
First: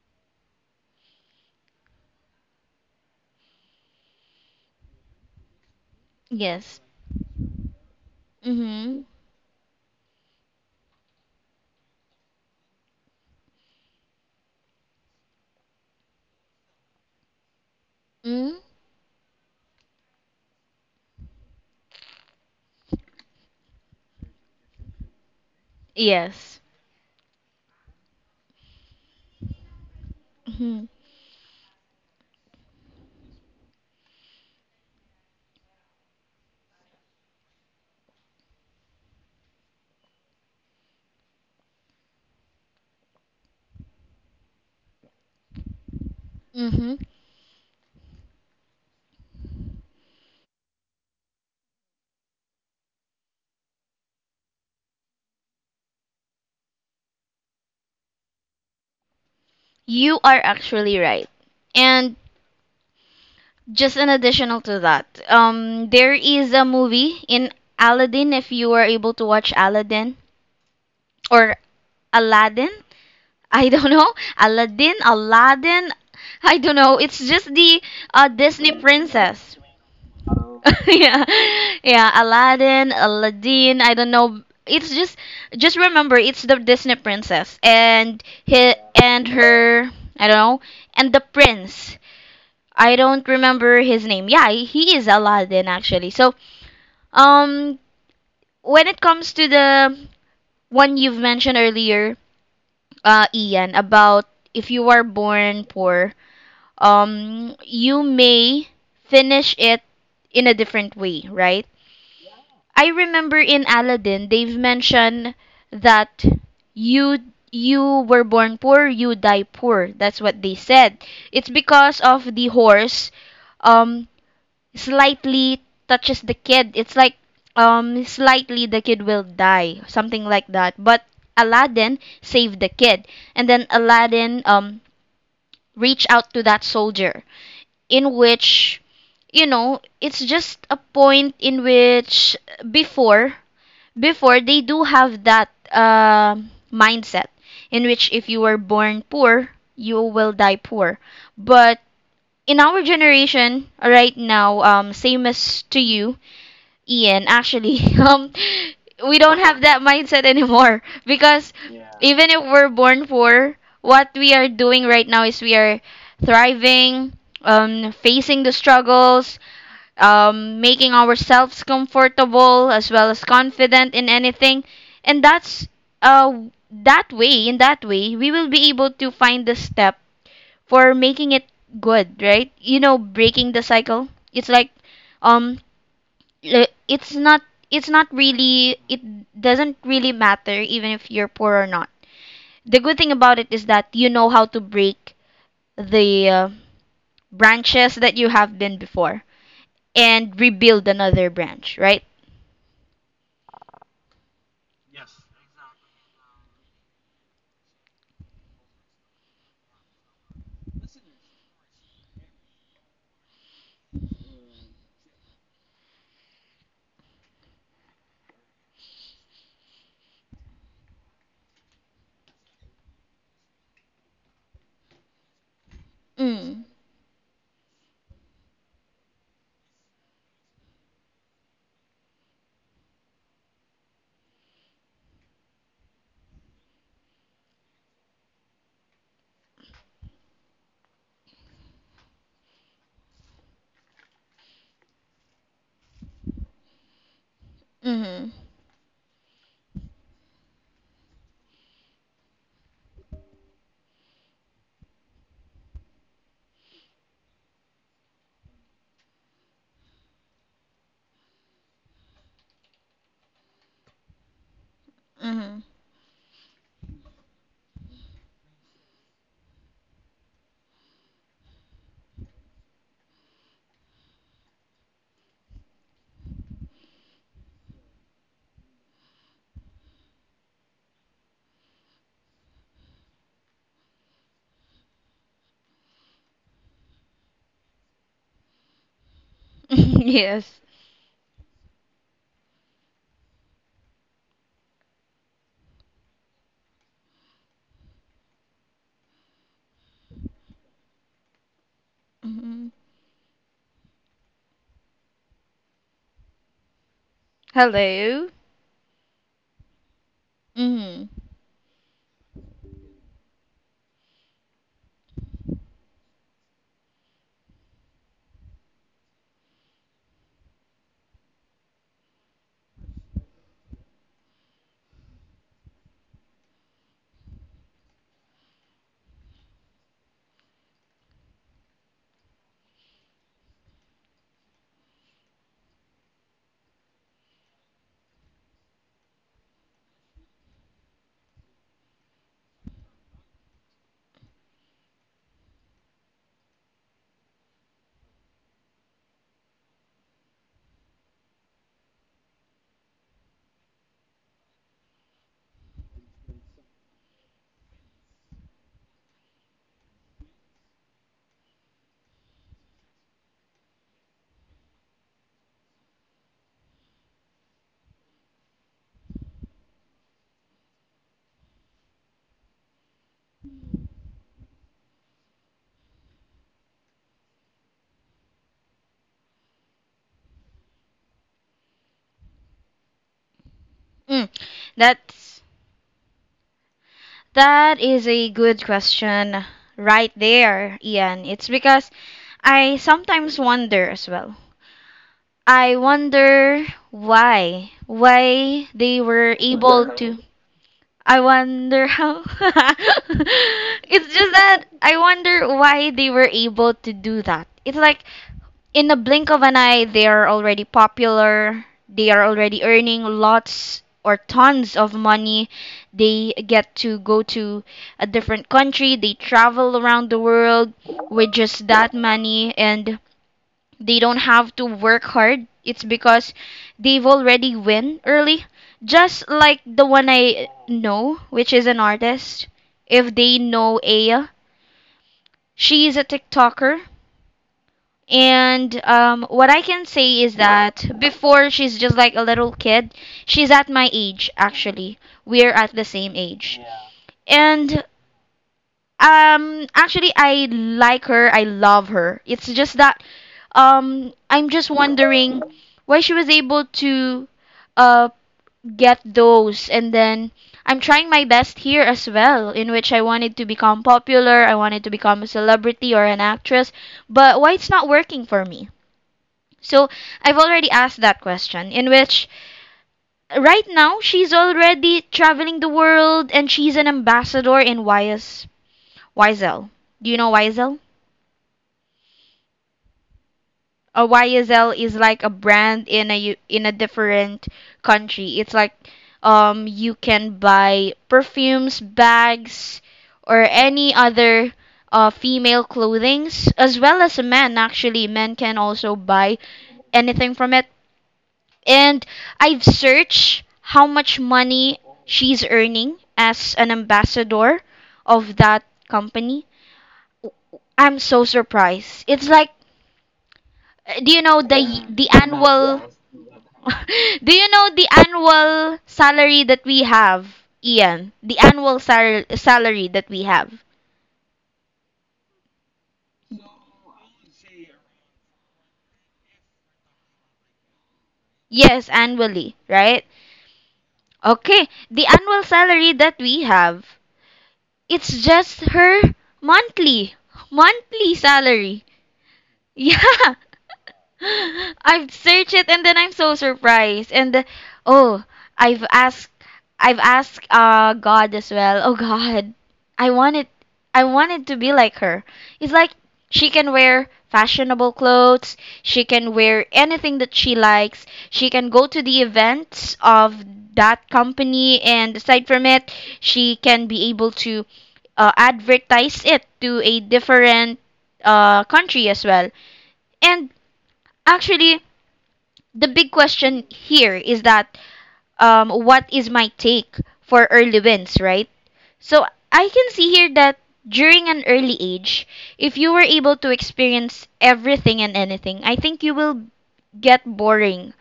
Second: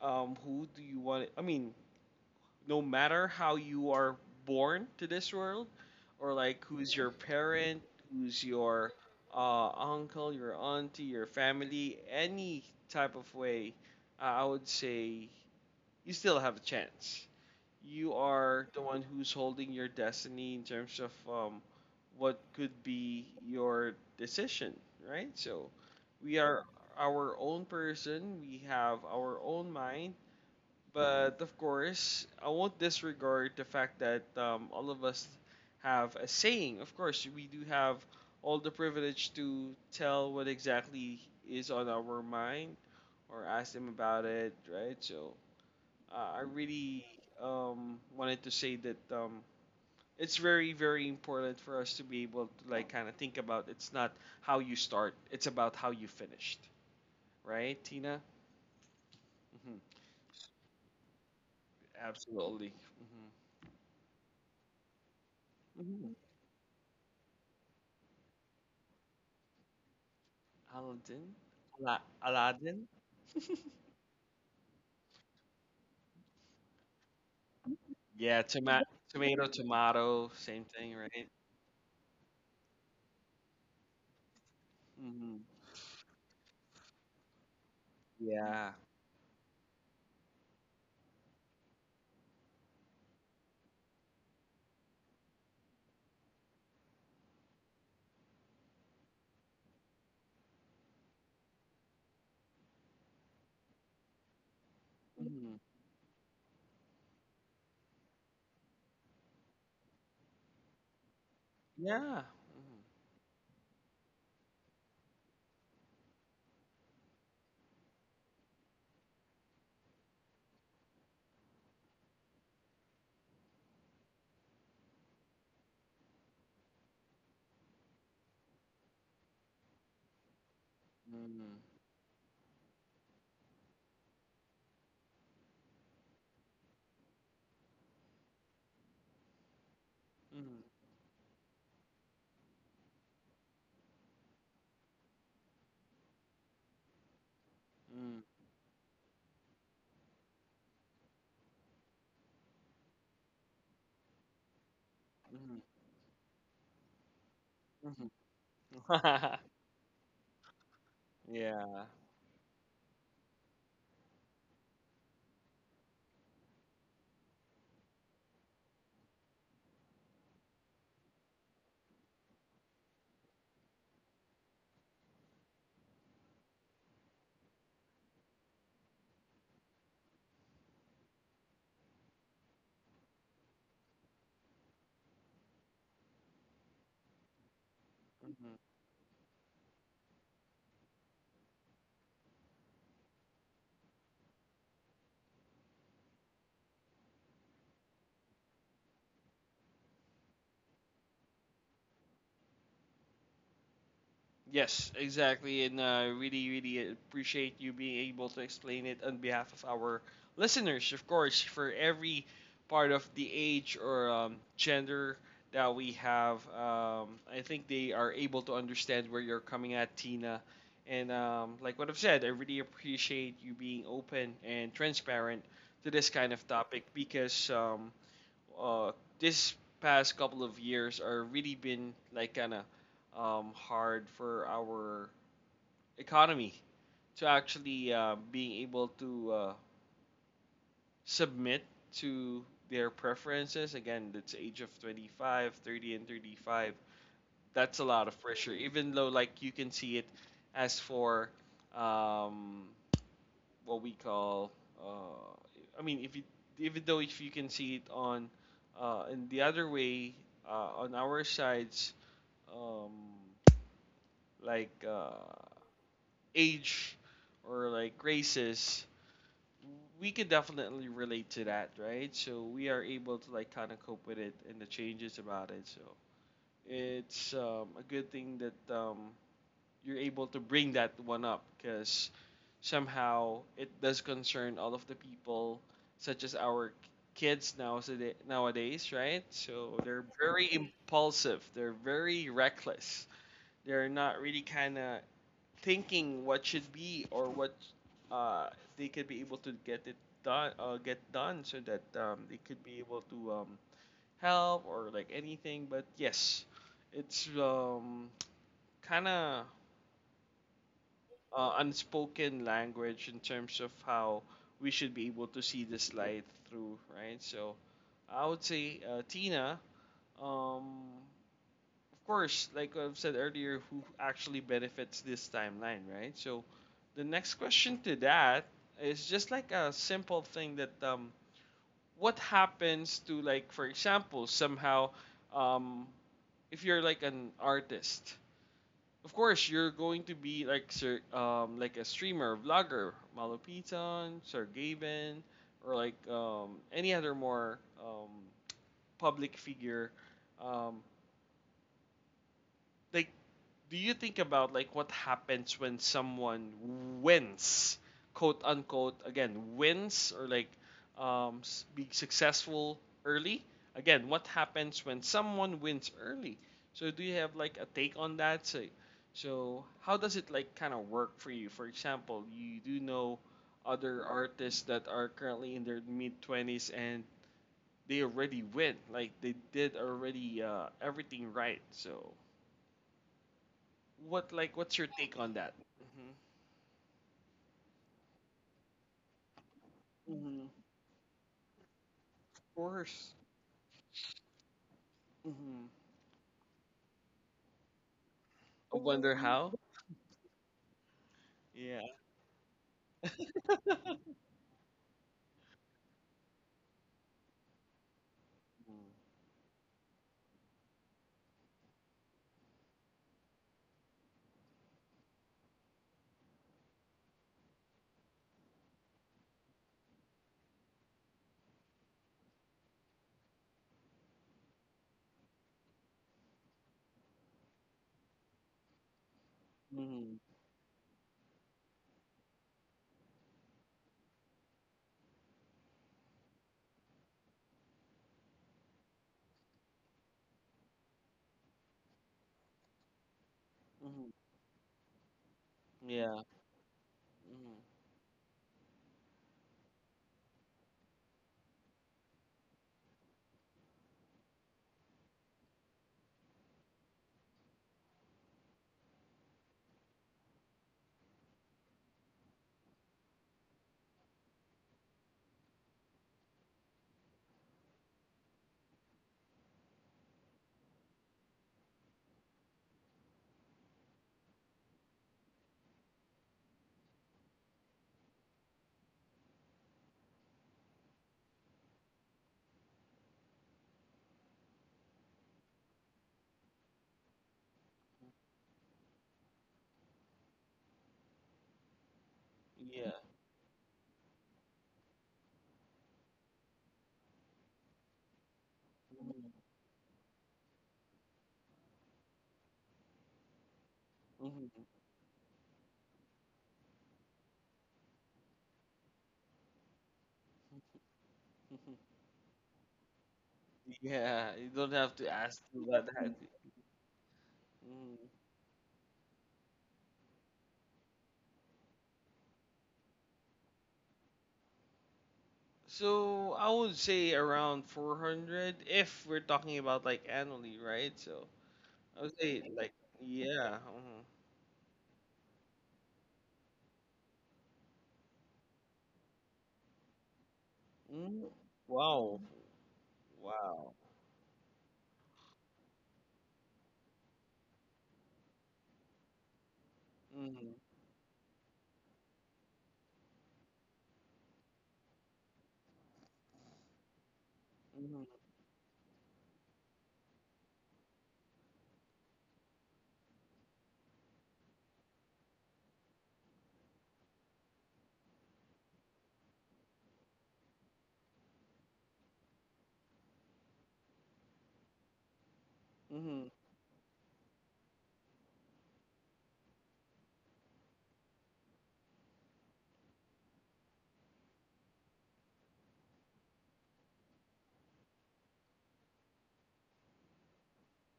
Speaker 1: who do you want, I mean, no matter how you are born to this world, or like
Speaker 2: Yes.
Speaker 1: who's your parent, who's your
Speaker 2: Mm-hmm.
Speaker 1: uncle, your auntie, your family, any type of way, I would say you still have a chance. You
Speaker 2: Mm-hmm.
Speaker 1: are the one who's holding your destiny in terms of what could be your decision, right? So we
Speaker 2: Yes.
Speaker 1: are our own person, we have our own mind,
Speaker 2: Mm-hmm.
Speaker 1: but of course, I won't disregard the fact that all of us have a saying. Of course, we do have all the privilege to tell what exactly is on our mind or ask them about it, right? So I
Speaker 2: Mm-hmm.
Speaker 1: really wanted to say that it's very important for us to be able to like kind of think about it's not how you start, it's about how you finished, right, Tina?
Speaker 2: You are actually right. And just an additional to that,
Speaker 1: hmm
Speaker 2: there
Speaker 1: hmm
Speaker 2: is a movie in Aladdin, if you were able to watch Aladdin
Speaker 1: Aladdin?
Speaker 2: or Aladdin.
Speaker 1: Aladdin?
Speaker 2: I don't know. Aladdin, Aladdin. I don't know. It's just the
Speaker 1: Yeah,
Speaker 2: Disney
Speaker 1: tomato,
Speaker 2: princess.
Speaker 1: tomato, same
Speaker 2: *laughs*
Speaker 1: thing,
Speaker 2: Yeah,
Speaker 1: right?
Speaker 2: yeah. Aladdin, Aladdin. I don't know. It's
Speaker 1: Mhm.
Speaker 2: just remember, it's the Disney princess and
Speaker 1: Yeah.
Speaker 2: he and her. I don't know. And the prince. I don't remember his name. Yeah, he is Aladdin actually. So, um, when it comes to the one you've mentioned earlier, Ian, about if you are
Speaker 1: Mhm.
Speaker 2: born poor, you may finish it in a different way, right?
Speaker 1: Yeah. Mhm.
Speaker 2: I remember in Aladdin, they've mentioned that you you were born poor, you die poor. That's what they said. It's because of the horse um slightly touches the kid, it's like slightly the kid will die, something like that. But
Speaker 1: Mhm.
Speaker 2: Aladdin saved the kid, and then Aladdin reached out to that soldier, in which you know it's just
Speaker 1: Mhm.
Speaker 2: a point in which before before they do have that mindset in which if you were born poor, you will die poor. But in our generation right now, same
Speaker 1: Mhm.
Speaker 2: as to you, Ian, actually, *laughs*
Speaker 1: Mhm. Mhm.
Speaker 2: we don't
Speaker 1: *laughs*
Speaker 2: have that mindset anymore because
Speaker 1: Yeah.
Speaker 2: even if we're born poor, what we are doing right now is we are thriving, facing the struggles, making ourselves comfortable as well as confident in anything, and that's uh that way. In that way, we will be able to find the step for making it good, right? You know, breaking the cycle. It's like um it's not, it's not
Speaker 1: Mm-hmm.
Speaker 2: really it doesn't really matter even if you're poor or not. The good thing about it is that you know how to break the branches that you have been before and rebuild another branch, right?
Speaker 1: Yes, exactly. And really appreciate you being able to explain it on behalf of our listeners, of course, for every part of the age or gender that we have. I think they are able to understand where you're coming at, Tina. And like what I've said, I really appreciate you being open and transparent to this kind of
Speaker 2: Mm.
Speaker 1: topic because uh, this past couple of years are really been like kind of hard for our economy to actually being able to submit to their preferences. Again, that's age of 25, 30, and 35. That's a lot of
Speaker 2: Mhm.
Speaker 1: pressure, even though like you can see it as for um, what we call. Uh, I mean, if you even though if you can see it on in the other way on our sides, um, like
Speaker 2: Mhm.
Speaker 1: age or like races, we can definitely relate to that, right? So we are able to like kind of cope with it and the changes about it. So it's a good thing that you're able to bring that one up because somehow it does concern all of the people, such as our kids now so nowadays, right? So they're
Speaker 2: *laughs*
Speaker 1: very
Speaker 2: Yes.
Speaker 1: impulsive, they're very reckless, they're not really kind of thinking what should be or what uh, they could be able to get it done, get done, so that they could be
Speaker 2: Mhm.
Speaker 1: able to help or like anything. But yes, it's
Speaker 2: Hello.
Speaker 1: kind of
Speaker 2: Mhm.
Speaker 1: unspoken language in terms of how we should be able to see this light through, right? So I would say Tina, um, of course, like I've said earlier, who actually benefits this timeline, right? So the next question to that is just like a simple thing that what happens to like, for example, somehow um, if you're like an artist of course you're going to be like sir like a streamer vlogger malapitan sir gaben or like any other more public figure um like do you think about like what happens when someone wins quote unquote again wins or like be successful early again what happens when someone wins early so do you have like a take on that so, so how does it like kind of work for you for example you do know other artists that are currently in their mid 20s and they already win like they did already everything right so
Speaker 2: Mm.
Speaker 1: what like what's your take on
Speaker 2: That's
Speaker 1: that? Mm-hmm.
Speaker 2: that is a good question right
Speaker 1: Mm-hmm. Of
Speaker 2: there, Ian. It's because I
Speaker 1: course.
Speaker 2: sometimes wonder as well.
Speaker 1: Mm-hmm.
Speaker 2: I wonder why. Why
Speaker 1: I
Speaker 2: they
Speaker 1: wonder
Speaker 2: were
Speaker 1: how.
Speaker 2: able to. I
Speaker 1: Yeah.
Speaker 2: wonder how. *laughs* It's just that I wonder why they were able to do that. It's like in the blink of an eye, they are already popular. They are already earning lots or tons of money. They get to go to a different country. They travel around the world with just that money. And they don't have to work hard. It's because they've already win early. Just like the one
Speaker 1: Mm-hmm.
Speaker 2: I know, which is an artist. If they know Aya, she is a TikToker. And what I can say is that before she's just like a little kid, she's at my
Speaker 1: Mm-hmm.
Speaker 2: age actually. We're at the same
Speaker 1: Yeah.
Speaker 2: age.
Speaker 1: hmm
Speaker 2: And actually, I like her. I love her. It's just that, I'm just wondering why she was able to, uh, get those. And then I'm trying my best here as well, in which I wanted to become popular. I wanted to become a celebrity or an actress. But why it's not working for me? So I've already asked that question, in which right now she's already traveling the world and she's an ambassador in YS YSL. Do you know YSL? A YSL is like a brand in in a different country. It's like you can buy perfumes, bags,
Speaker 1: Yeah.
Speaker 2: or any other female clothings as well as a man. Actually men can also
Speaker 1: Mm-hmm.
Speaker 2: buy anything from it. And I've searched how much money she's earning as an ambassador of that company.
Speaker 1: Mm-hmm. *laughs*
Speaker 2: I'm so surprised. It's like Do you
Speaker 1: Yeah.
Speaker 2: know
Speaker 1: You don't have to
Speaker 2: the
Speaker 1: ask
Speaker 2: annual
Speaker 1: about
Speaker 2: *laughs*
Speaker 1: that. Mm-hmm.
Speaker 2: Do you know the
Speaker 1: Mhm.
Speaker 2: annual salary that we have, Ian? The salary that we have.
Speaker 1: So I would say around 400 if we're talking about like annually, right? So
Speaker 2: Yes,
Speaker 1: I would say
Speaker 2: annually,
Speaker 1: like
Speaker 2: right?
Speaker 1: yeah. Mhm.
Speaker 2: Okay, the annual salary that we have, it's just her monthly monthly
Speaker 1: Mm-hmm.
Speaker 2: salary.
Speaker 1: Wow.
Speaker 2: Yeah. *laughs*
Speaker 1: Wow.
Speaker 2: I've searched it and then I'm so surprised. And oh, I've asked I've asked
Speaker 1: Mm-hmm.
Speaker 2: God as well. Oh God. I wanted, I wanted to be like her. It's like she can wear fashionable
Speaker 1: Mm-hmm.
Speaker 2: clothes, she can wear anything that she likes, she can go to the events of that company and aside from it, she can be able to advertise it to a different country as well. And actually, the big
Speaker 1: Mm-hmm.
Speaker 2: question here is that what is my take for early wins, right? So I can see here that during an early age, if you were able to experience everything and anything, I think you will get boring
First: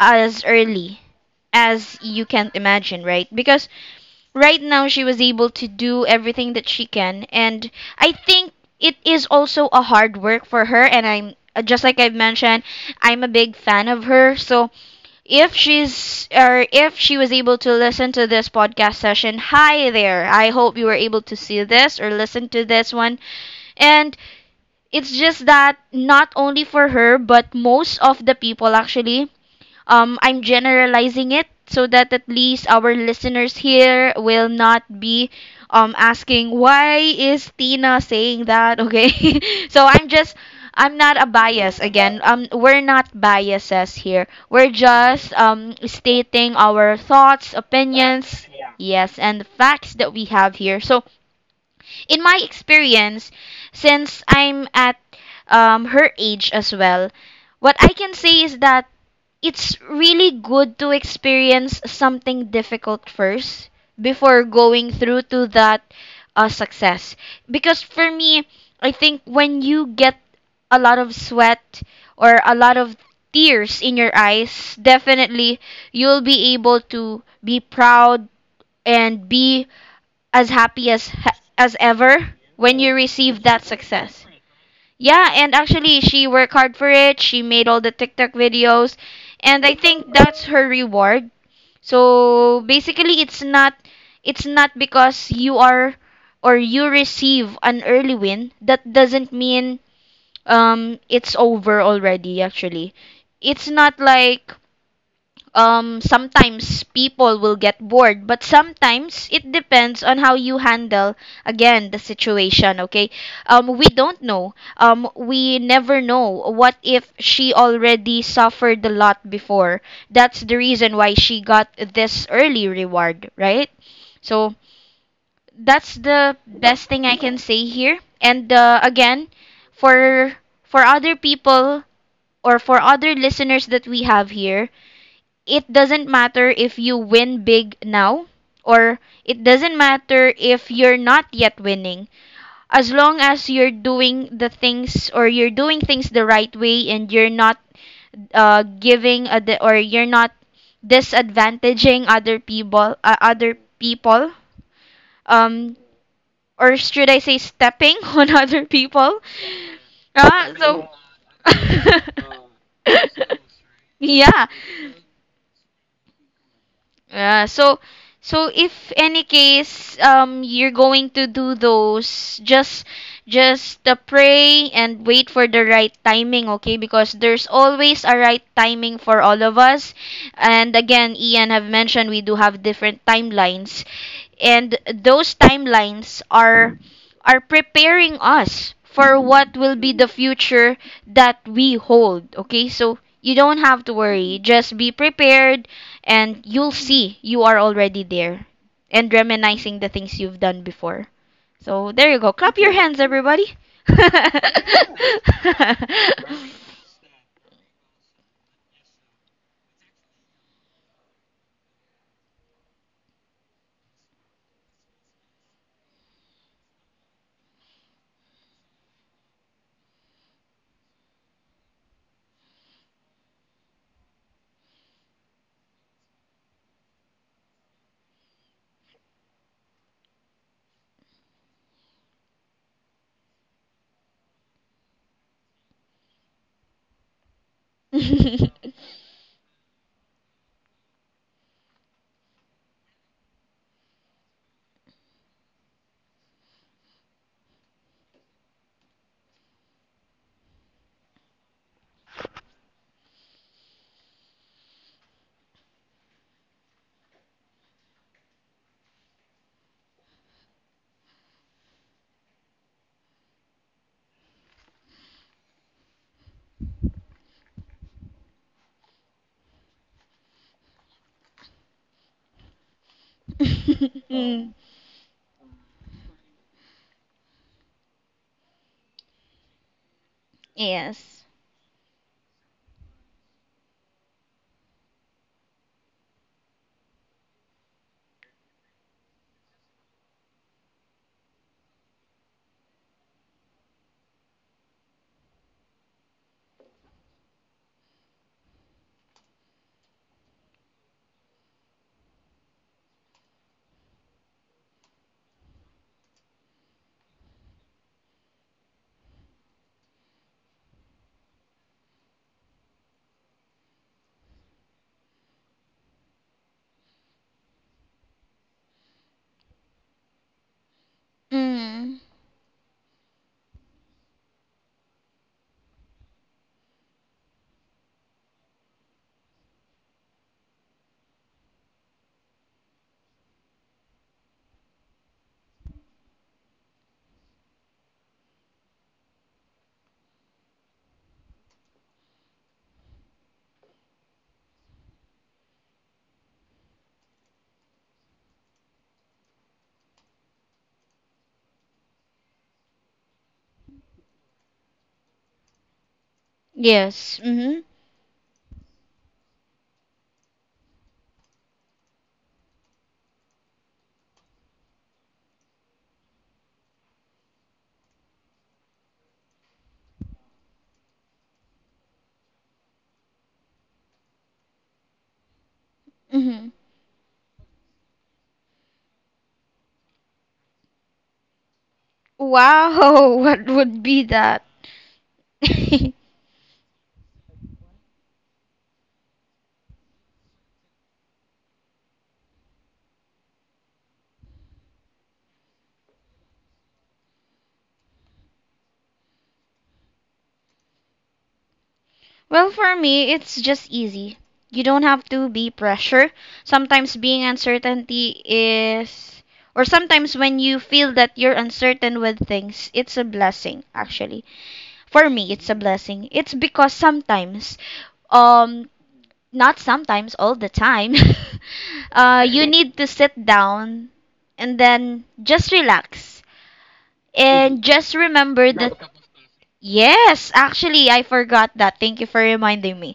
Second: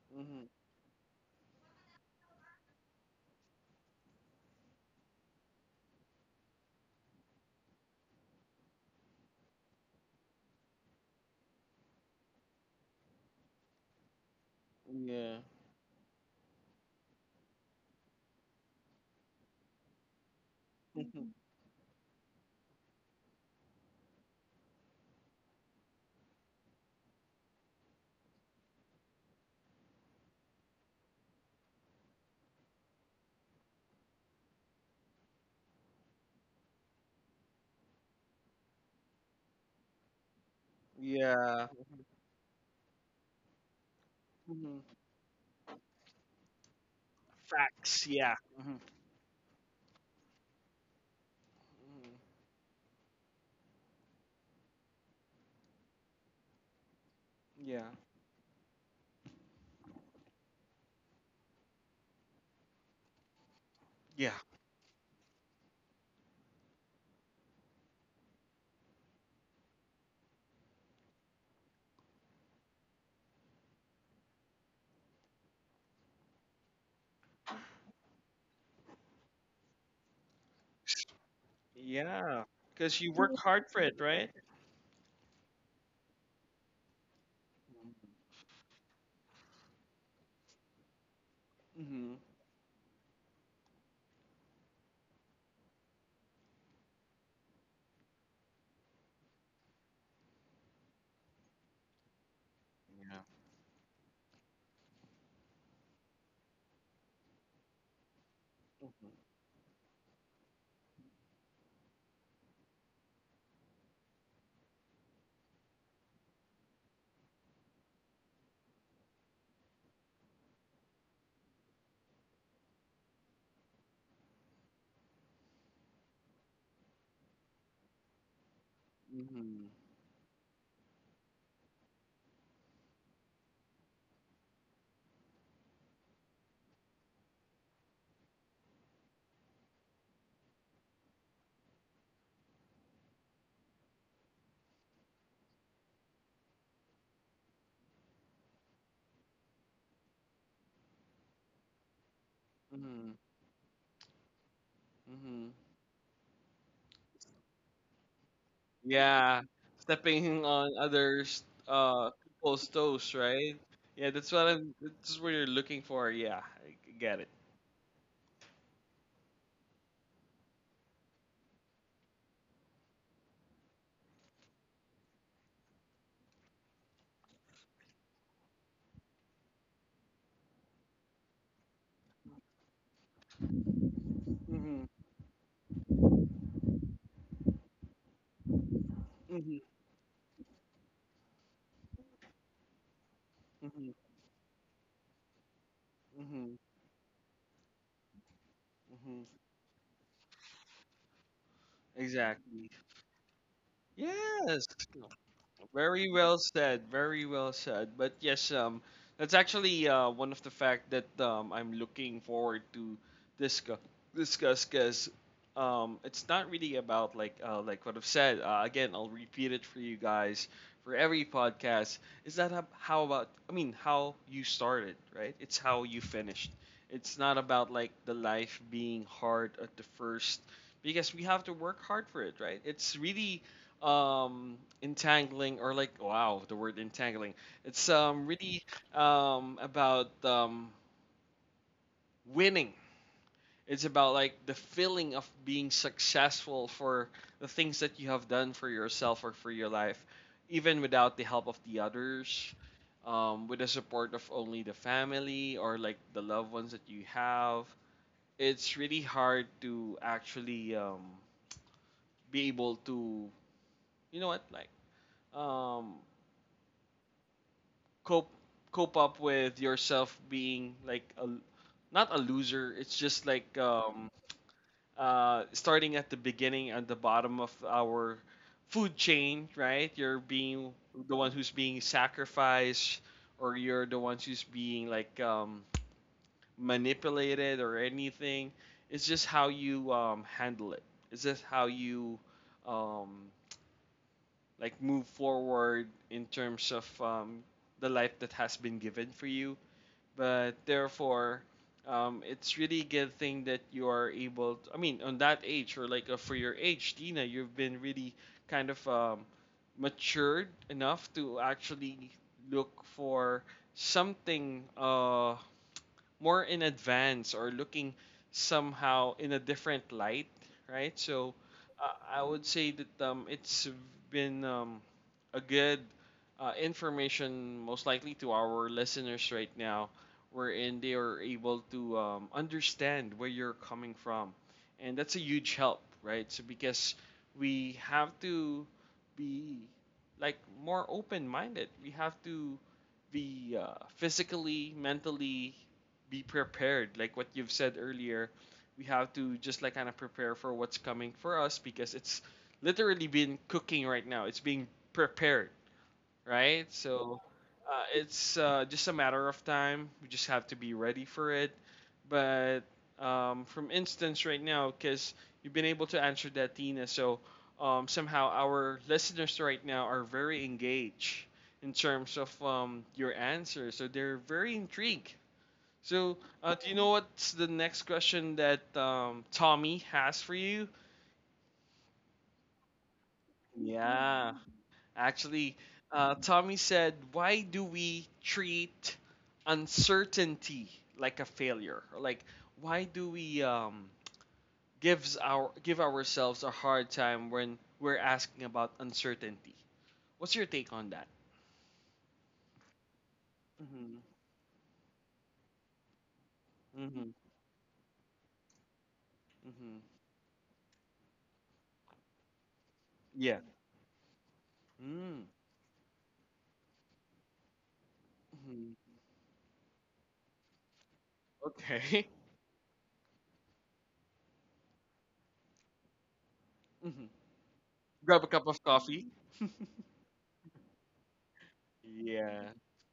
Speaker 2: as
Speaker 1: Mm-hmm.
Speaker 2: early as you can't imagine, right? Because right now she was able to do everything that she can. And I think it is also a hard work for her. And I'm just like I've mentioned, I'm a big fan of her. So
Speaker 1: Yeah.
Speaker 2: if she's or if she was able to listen to this podcast session, hi there, I hope you were able
Speaker 1: Mhm.
Speaker 2: to see this or listen to this one. And it's just that not only for her, but most of the people actually, I'm generalizing it so that at least our listeners here will not be asking why is Tina saying that, okay? *laughs* So I'm not a
Speaker 1: Yeah.
Speaker 2: bias again. We're not biases here. We're
Speaker 1: Mhm.
Speaker 2: just stating our thoughts,
Speaker 1: Facts. Yeah.
Speaker 2: opinions, yes, and the facts that we have here. So
Speaker 1: Mhm.
Speaker 2: in my experience, since I'm at her age as well, what I
Speaker 1: Yeah.
Speaker 2: can say is that it's really good to experience something difficult first
Speaker 1: Yeah.
Speaker 2: before going through to that success. Because for me, I think when you get a lot of sweat or a lot of tears in your eyes, definitely you'll be able to be proud and be as happy as ever
Speaker 1: Yeah.
Speaker 2: when you
Speaker 1: Because you work Mhm.
Speaker 2: receive that
Speaker 1: hard for it,
Speaker 2: success.
Speaker 1: right?
Speaker 2: Yeah, and actually, she worked hard for it. She made all the TikTok videos, and I think that's her reward.
Speaker 1: Mhm.
Speaker 2: So basically, it's not, it's not because you are or you receive an early win that doesn't mean it's over already. Actually, it's not like sometimes people will get bored, but
Speaker 1: Mhm.
Speaker 2: sometimes it depends on how you handle again the situation. Okay, we don't know. We never know. What if she already suffered a lot before? That's the reason why she got this early reward, right? So that's the best thing I can say here. And again,
Speaker 1: Mhm.
Speaker 2: for for other people or for other listeners that we have here, it doesn't matter if you win big now or it doesn't matter if you're not yet winning, as long as you're doing the things or you're doing things the right way and you're not or you're not disadvantaging other people,
Speaker 1: Mhm.
Speaker 2: uh,
Speaker 1: Mhm.
Speaker 2: um or should I say stepping *laughs* on other people.
Speaker 1: Yeah. Stepping
Speaker 2: Ah,
Speaker 1: on
Speaker 2: so
Speaker 1: others people's toes, right?
Speaker 2: *laughs*
Speaker 1: Yeah,
Speaker 2: yeah.
Speaker 1: that's what you're looking for. Yeah, get it.
Speaker 2: Yeah, so so if any case you're going to do those, just pray and wait for the right timing, okay? Because there's always a right timing for all of us. And again, Ian have mentioned we do have different timelines, and
Speaker 1: Mhm.
Speaker 2: those timelines are preparing us for what
Speaker 1: Mhm.
Speaker 2: will be the future that we hold. Okay, so you don't have to
Speaker 1: Mhm.
Speaker 2: worry, just be prepared and
Speaker 1: Mhm.
Speaker 2: you'll see you are already there and
Speaker 1: Mhm.
Speaker 2: reminiscing the things you've done before. So there you go, clap your
Speaker 1: Exactly.
Speaker 2: hands everybody. *laughs*
Speaker 1: Yes. Very well said. Very well said. But yes, that's actually one of the fact that I'm looking forward to discuss discuss because it's not really about like what I've said. Again, I'll repeat it for you guys for every podcast. Is that how about? I mean, how you started, right? It's how you finished. It's not about like the life being hard at the first because we have to work hard for it, right? It's really um entangling or like wow the word entangling it's really about winning it's about like the feeling of being successful for the things that you have done for yourself or for your life even without the help of the others with the support of only the family or like the loved ones that you have it's really hard to actually be able to you know what like um cope cope up with yourself being like a not a loser it's just like
Speaker 2: Mm.
Speaker 1: starting at the beginning at the bottom of our food chain right you're being the
Speaker 2: Yes.
Speaker 1: one who's being sacrificed or you're the one who's being like manipulated or anything it's just how you handle it it's just how you um like move forward in terms of the life that has been given for you but therefore, it's really good thing that you are able. To, I mean, on that age or like for your age, Tina, you've been really kind of matured enough to actually look for something more in advance or looking somehow in a different light, right? So uh,
Speaker 2: Mm.
Speaker 1: I would say that it's been a good information, most likely to our listeners right now, wherein they are able to understand where you're coming from, and that's a huge help, right? So because we have to be like more open-minded, we have to be physically, mentally, be prepared. Like what you've said earlier, we have to just like kind of prepare for what's coming for us because it's literally been cooking right now. It's being prepared, right?
Speaker 2: Yes.
Speaker 1: So
Speaker 2: Mm-hmm.
Speaker 1: it's just a matter of time. We just have to be ready for it. But from instance right now, because you've been able to answer that, Tina, so somehow our listeners right now are very engaged in terms of your answer. So they're very intrigued so,
Speaker 2: Mm-hmm.
Speaker 1: do you know what's the next question that Tommy has for you?
Speaker 2: Wow, *laughs* what would be
Speaker 1: Yeah,
Speaker 2: that?
Speaker 1: actually,
Speaker 2: *laughs*
Speaker 1: Tommy said, "Why do we treat uncertainty like a failure? Or like, why do we give ourselves a hard time when we're asking about uncertainty? What's your take on that?"
Speaker 2: Well, for me, it's just
Speaker 1: Mm-hmm.
Speaker 2: easy. You don't have to be pressure. Sometimes
Speaker 1: Mm-hmm.
Speaker 2: being uncertainty is, or
Speaker 1: Mm-hmm.
Speaker 2: sometimes when you feel that you're uncertain with things, it's a
Speaker 1: Yeah.
Speaker 2: blessing, actually. For
Speaker 1: Mm-hmm.
Speaker 2: me, it's a blessing. It's because sometimes, um, not sometimes, all the time, *laughs*
Speaker 1: Okay. *laughs*
Speaker 2: you *laughs* need to sit down and then just relax.
Speaker 1: Mm-hmm.
Speaker 2: And just
Speaker 1: Grab a cup
Speaker 2: remember
Speaker 1: of
Speaker 2: that
Speaker 1: coffee.
Speaker 2: yes, actually, I forgot that. Thank you for
Speaker 1: Yeah.
Speaker 2: reminding me.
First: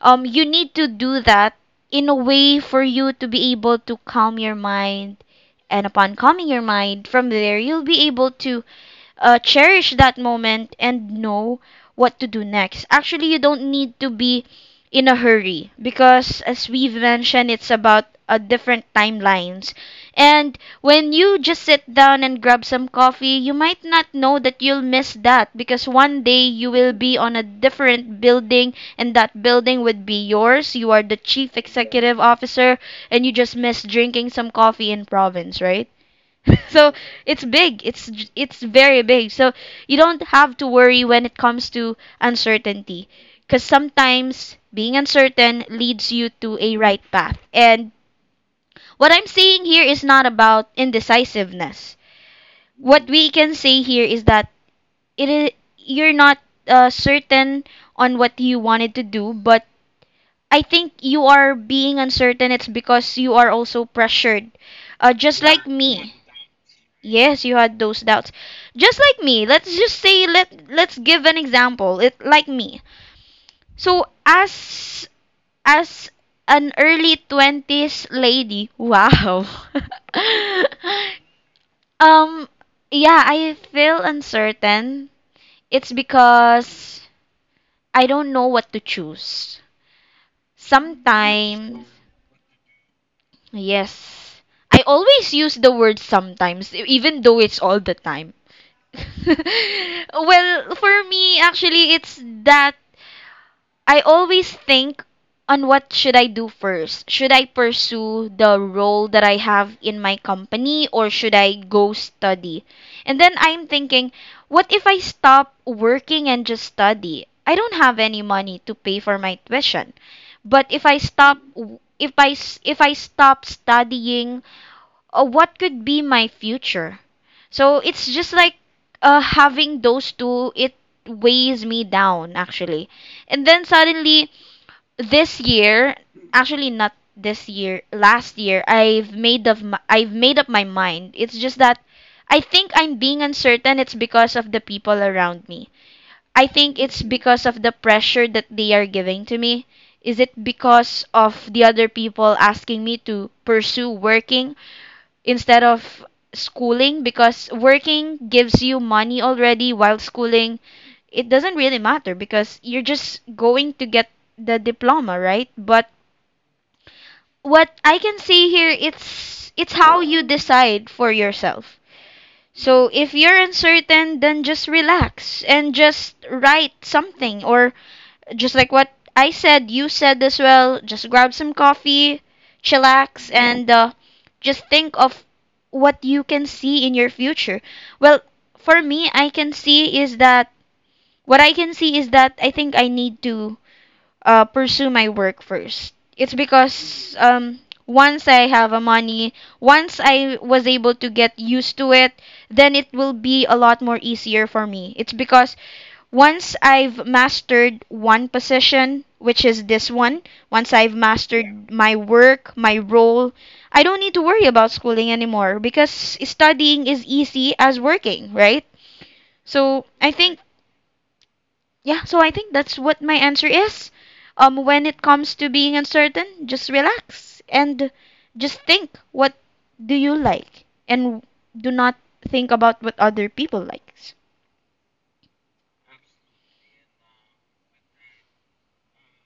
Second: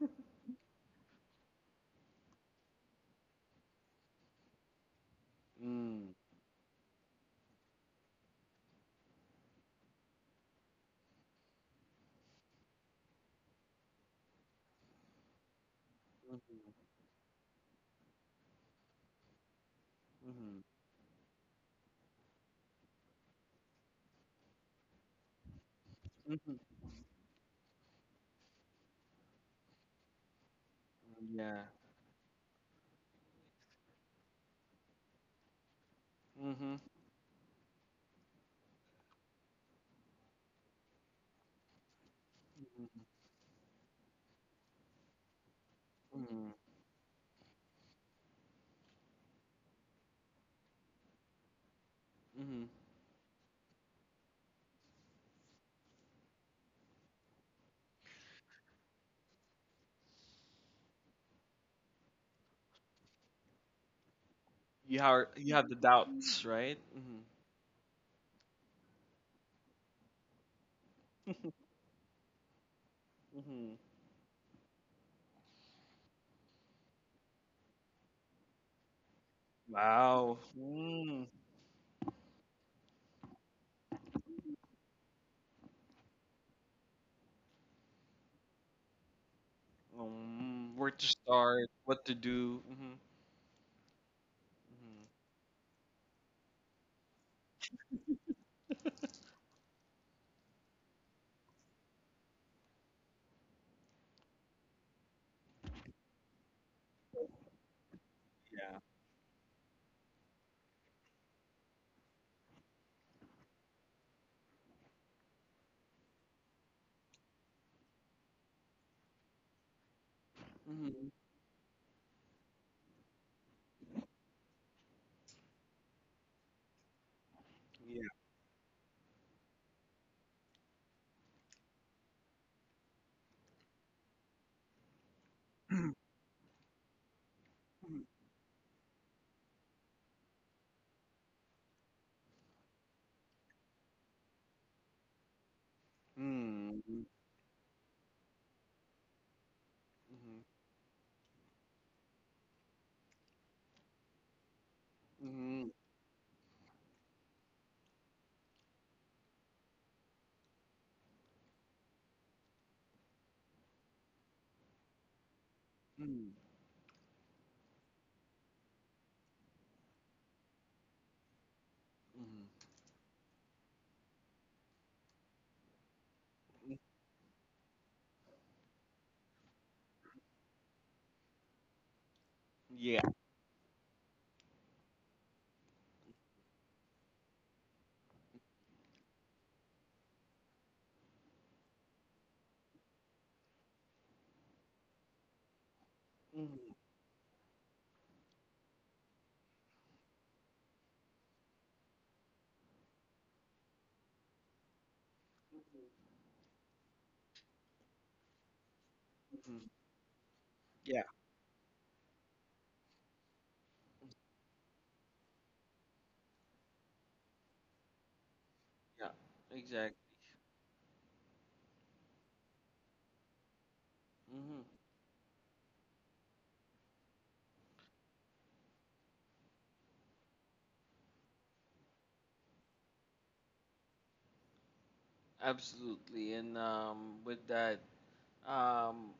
Speaker 2: You need to do that in a way for you to be able to calm your mind. And
Speaker 1: Mm.
Speaker 2: upon calming your mind, from there, you'll be able to cherish that moment and know what to do next. Actually, you don't need to be in a hurry because, as
Speaker 1: Mhm.
Speaker 2: we've mentioned, it's about different timelines. And
Speaker 1: Mhm.
Speaker 2: when you just sit down and grab some coffee, you might not know that you'll miss that because one day
Speaker 1: Mhm.
Speaker 2: you will be on a different building and that building would be yours. You are the chief
Speaker 1: Yeah.
Speaker 2: executive officer and you just miss drinking some coffee in province, right? *laughs*
Speaker 1: Mhm.
Speaker 2: So it's big. It's very big. So you don't have to worry when it comes to
Speaker 1: Mhm.
Speaker 2: uncertainty, because sometimes being uncertain leads you
Speaker 1: Mhm.
Speaker 2: to a right path. And what I'm saying here is not about indecisiveness.
Speaker 1: Mhm.
Speaker 2: What we can say here is that it is, you're not certain on what you wanted to do, but I think you are being uncertain. It's because you are also pressured.
Speaker 1: You
Speaker 2: Just like
Speaker 1: have the
Speaker 2: me.
Speaker 1: doubts, right? Mhm.
Speaker 2: Yes, you had those doubts. Just like me. Let's just say let let's give an example. It like me.
Speaker 1: Mhm.
Speaker 2: So as an early 20s lady, wow. *laughs*
Speaker 1: Wow. Mm.
Speaker 2: um yeah, I feel uncertain. It's because I don't know what to choose.
Speaker 1: Where to start?
Speaker 2: Sometimes.
Speaker 1: What to do? Mhm.
Speaker 2: Yes, I
Speaker 1: Mhm.
Speaker 2: always use the word sometimes, even though it's all the time. *laughs* Well, for me, actually, it's that I always think on what should I do first. Should I pursue the
Speaker 1: Yeah.
Speaker 2: role that I have in my company or should I go study? And then I'm thinking, what if I stop working and just study? I don't have any money to pay for my tuition. But if I
Speaker 1: Mhm.
Speaker 2: stop, if I stop studying, what could be my future. So it's
Speaker 1: Yeah.
Speaker 2: just like, having those two, it weighs me down actually. And then suddenly this year, actually not this year,
Speaker 1: Mhm.
Speaker 2: last year, I've made up my mind. It's just that I think I'm being uncertain. It's because of the people around me. I think it's
Speaker 1: Mm.
Speaker 2: because of the pressure that they are giving to me. Is it
Speaker 1: Mhm.
Speaker 2: because of the other people asking me to pursue working instead
Speaker 1: Mhm.
Speaker 2: of schooling, because working gives you money already, while schooling, it doesn't really matter because you're just going to get the diploma, right? But
Speaker 1: Mhm.
Speaker 2: what I can see here, it's how you decide for yourself.
Speaker 1: Mhm.
Speaker 2: So if you're uncertain, then just relax and just write
Speaker 1: Mhm.
Speaker 2: something, or just like what I said, you said as well, just grab some coffee,
Speaker 1: Yeah.
Speaker 2: chillax, and just think of what you can see in your future. Well, for me, I can see is that, what I can see is that, I think I need to pursue my work first. It's
Speaker 1: Mhm.
Speaker 2: because once I have a money, once I was able to get used to it, then it will be a lot more easier for me. It's because once I've mastered one position, which
Speaker 1: Mhm.
Speaker 2: is this one, once I've
Speaker 1: Yeah.
Speaker 2: mastered my work, my role, I don't need to worry about schooling anymore because studying is easy as working, right?
Speaker 1: Yeah.
Speaker 2: So
Speaker 1: Exactly.
Speaker 2: I think, yeah, so I think that's what my answer is.
Speaker 1: Mhm.
Speaker 2: When it comes to being uncertain, just relax and just think what do you like, and do not think about what other people likes.
Speaker 1: Absolutely. And with that, um,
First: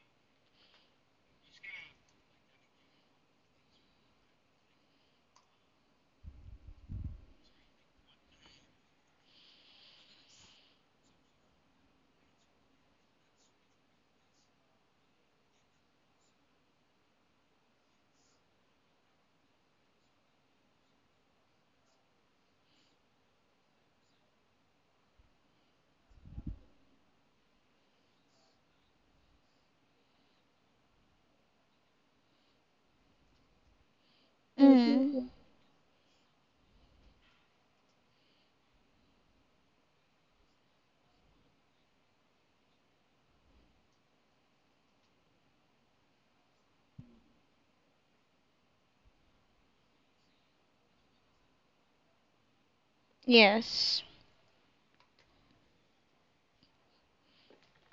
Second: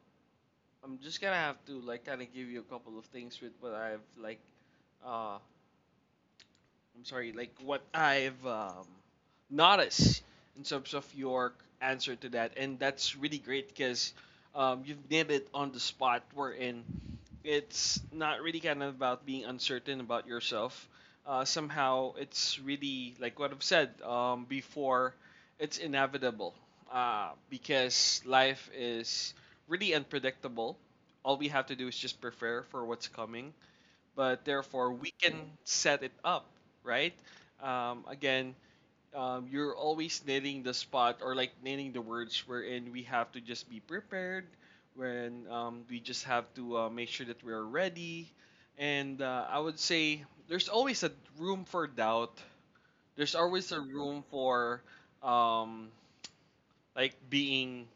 Speaker 1: I'm just gonna have to like kind of give you a couple of things with what I've like, uh, I'm sorry, like what I've noticed in terms of your answer to that, and that's really great because you've nailed it on the spot. We're in it's not really kind of about being uncertain about yourself. Somehow, it's really like what I've said before. It's inevitable because life is really unpredictable. All we have to do is just prepare for what's coming, but therefore we
Speaker 2: Mm,
Speaker 1: can set it up, right? Again, you're always nailing the spot or like nailing the words wherein we have to just be prepared when we just have to make sure that we're ready and I would say there's always a room for doubt there's always a
Speaker 2: yes,
Speaker 1: room for um, like being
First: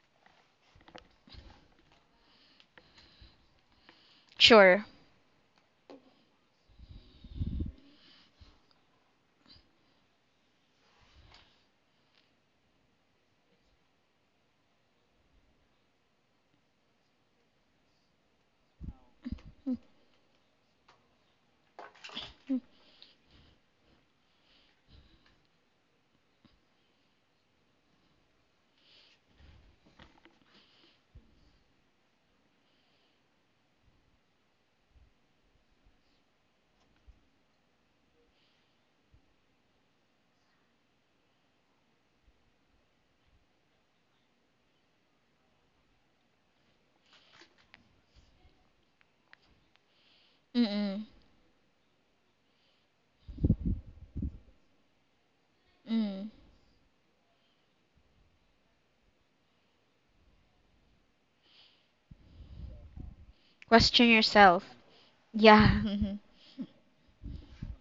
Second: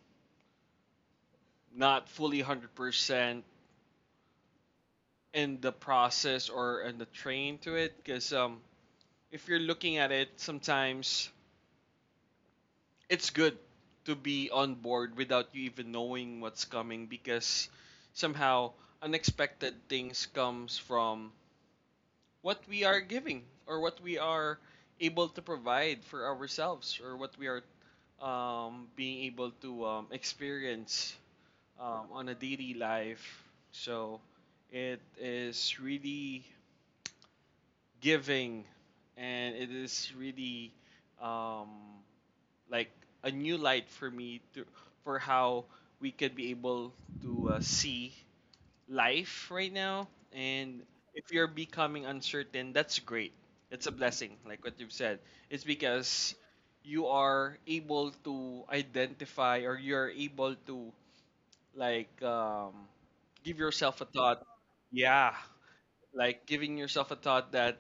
Speaker 1: not fully 100%
Speaker 2: sure.
Speaker 1: in the process or in the train to it because if you're looking at it sometimes it's good to be on board without you even knowing what's coming because somehow unexpected things comes from what we are giving or what we are able to provide for ourselves or what we are being able to experience on a daily life so it is really giving and it is really um, like a new light for me to for how we could be able to see life right now and
Speaker 2: Mm-mm.
Speaker 1: if you're becoming uncertain that's great that's a blessing like what you've said it's
Speaker 2: Mm.
Speaker 1: because you are able to identify or you're able to like give yourself a
Speaker 2: Question
Speaker 1: thought
Speaker 2: yourself.
Speaker 1: yeah
Speaker 2: Yeah. *laughs*
Speaker 1: like giving yourself a thought that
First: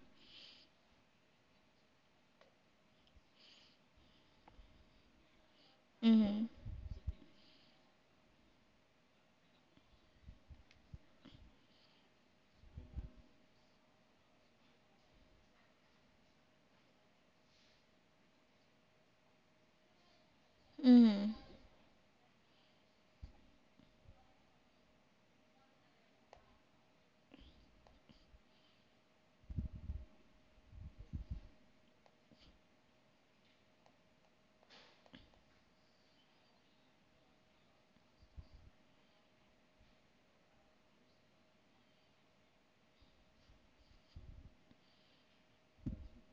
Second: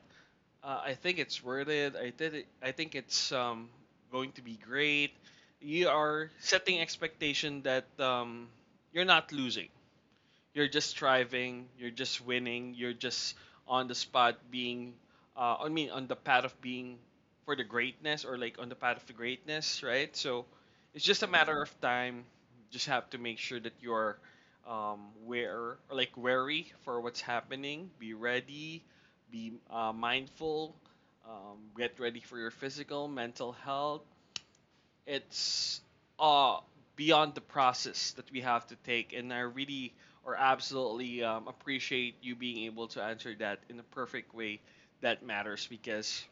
Speaker 1: I think it's worth it. I did it. I think it's going to be great. You are
Speaker 2: Mm-hmm.
Speaker 1: setting expectation that you're not losing you're just striving, you're just winning, you're just on the spot being I mean on the path of being for the greatness or like on the path of the greatness, right? So it's
Speaker 2: Mm-hmm.
Speaker 1: just a
Speaker 2: Mm-hmm.
Speaker 1: matter of time. Just have to make sure that you're where or like wary for what's happening. Be ready. Be mindful. Get ready for your physical, mental health, it's uh beyond the process that we have to take. And I really or absolutely appreciate you being able to answer that in a perfect way that matters, because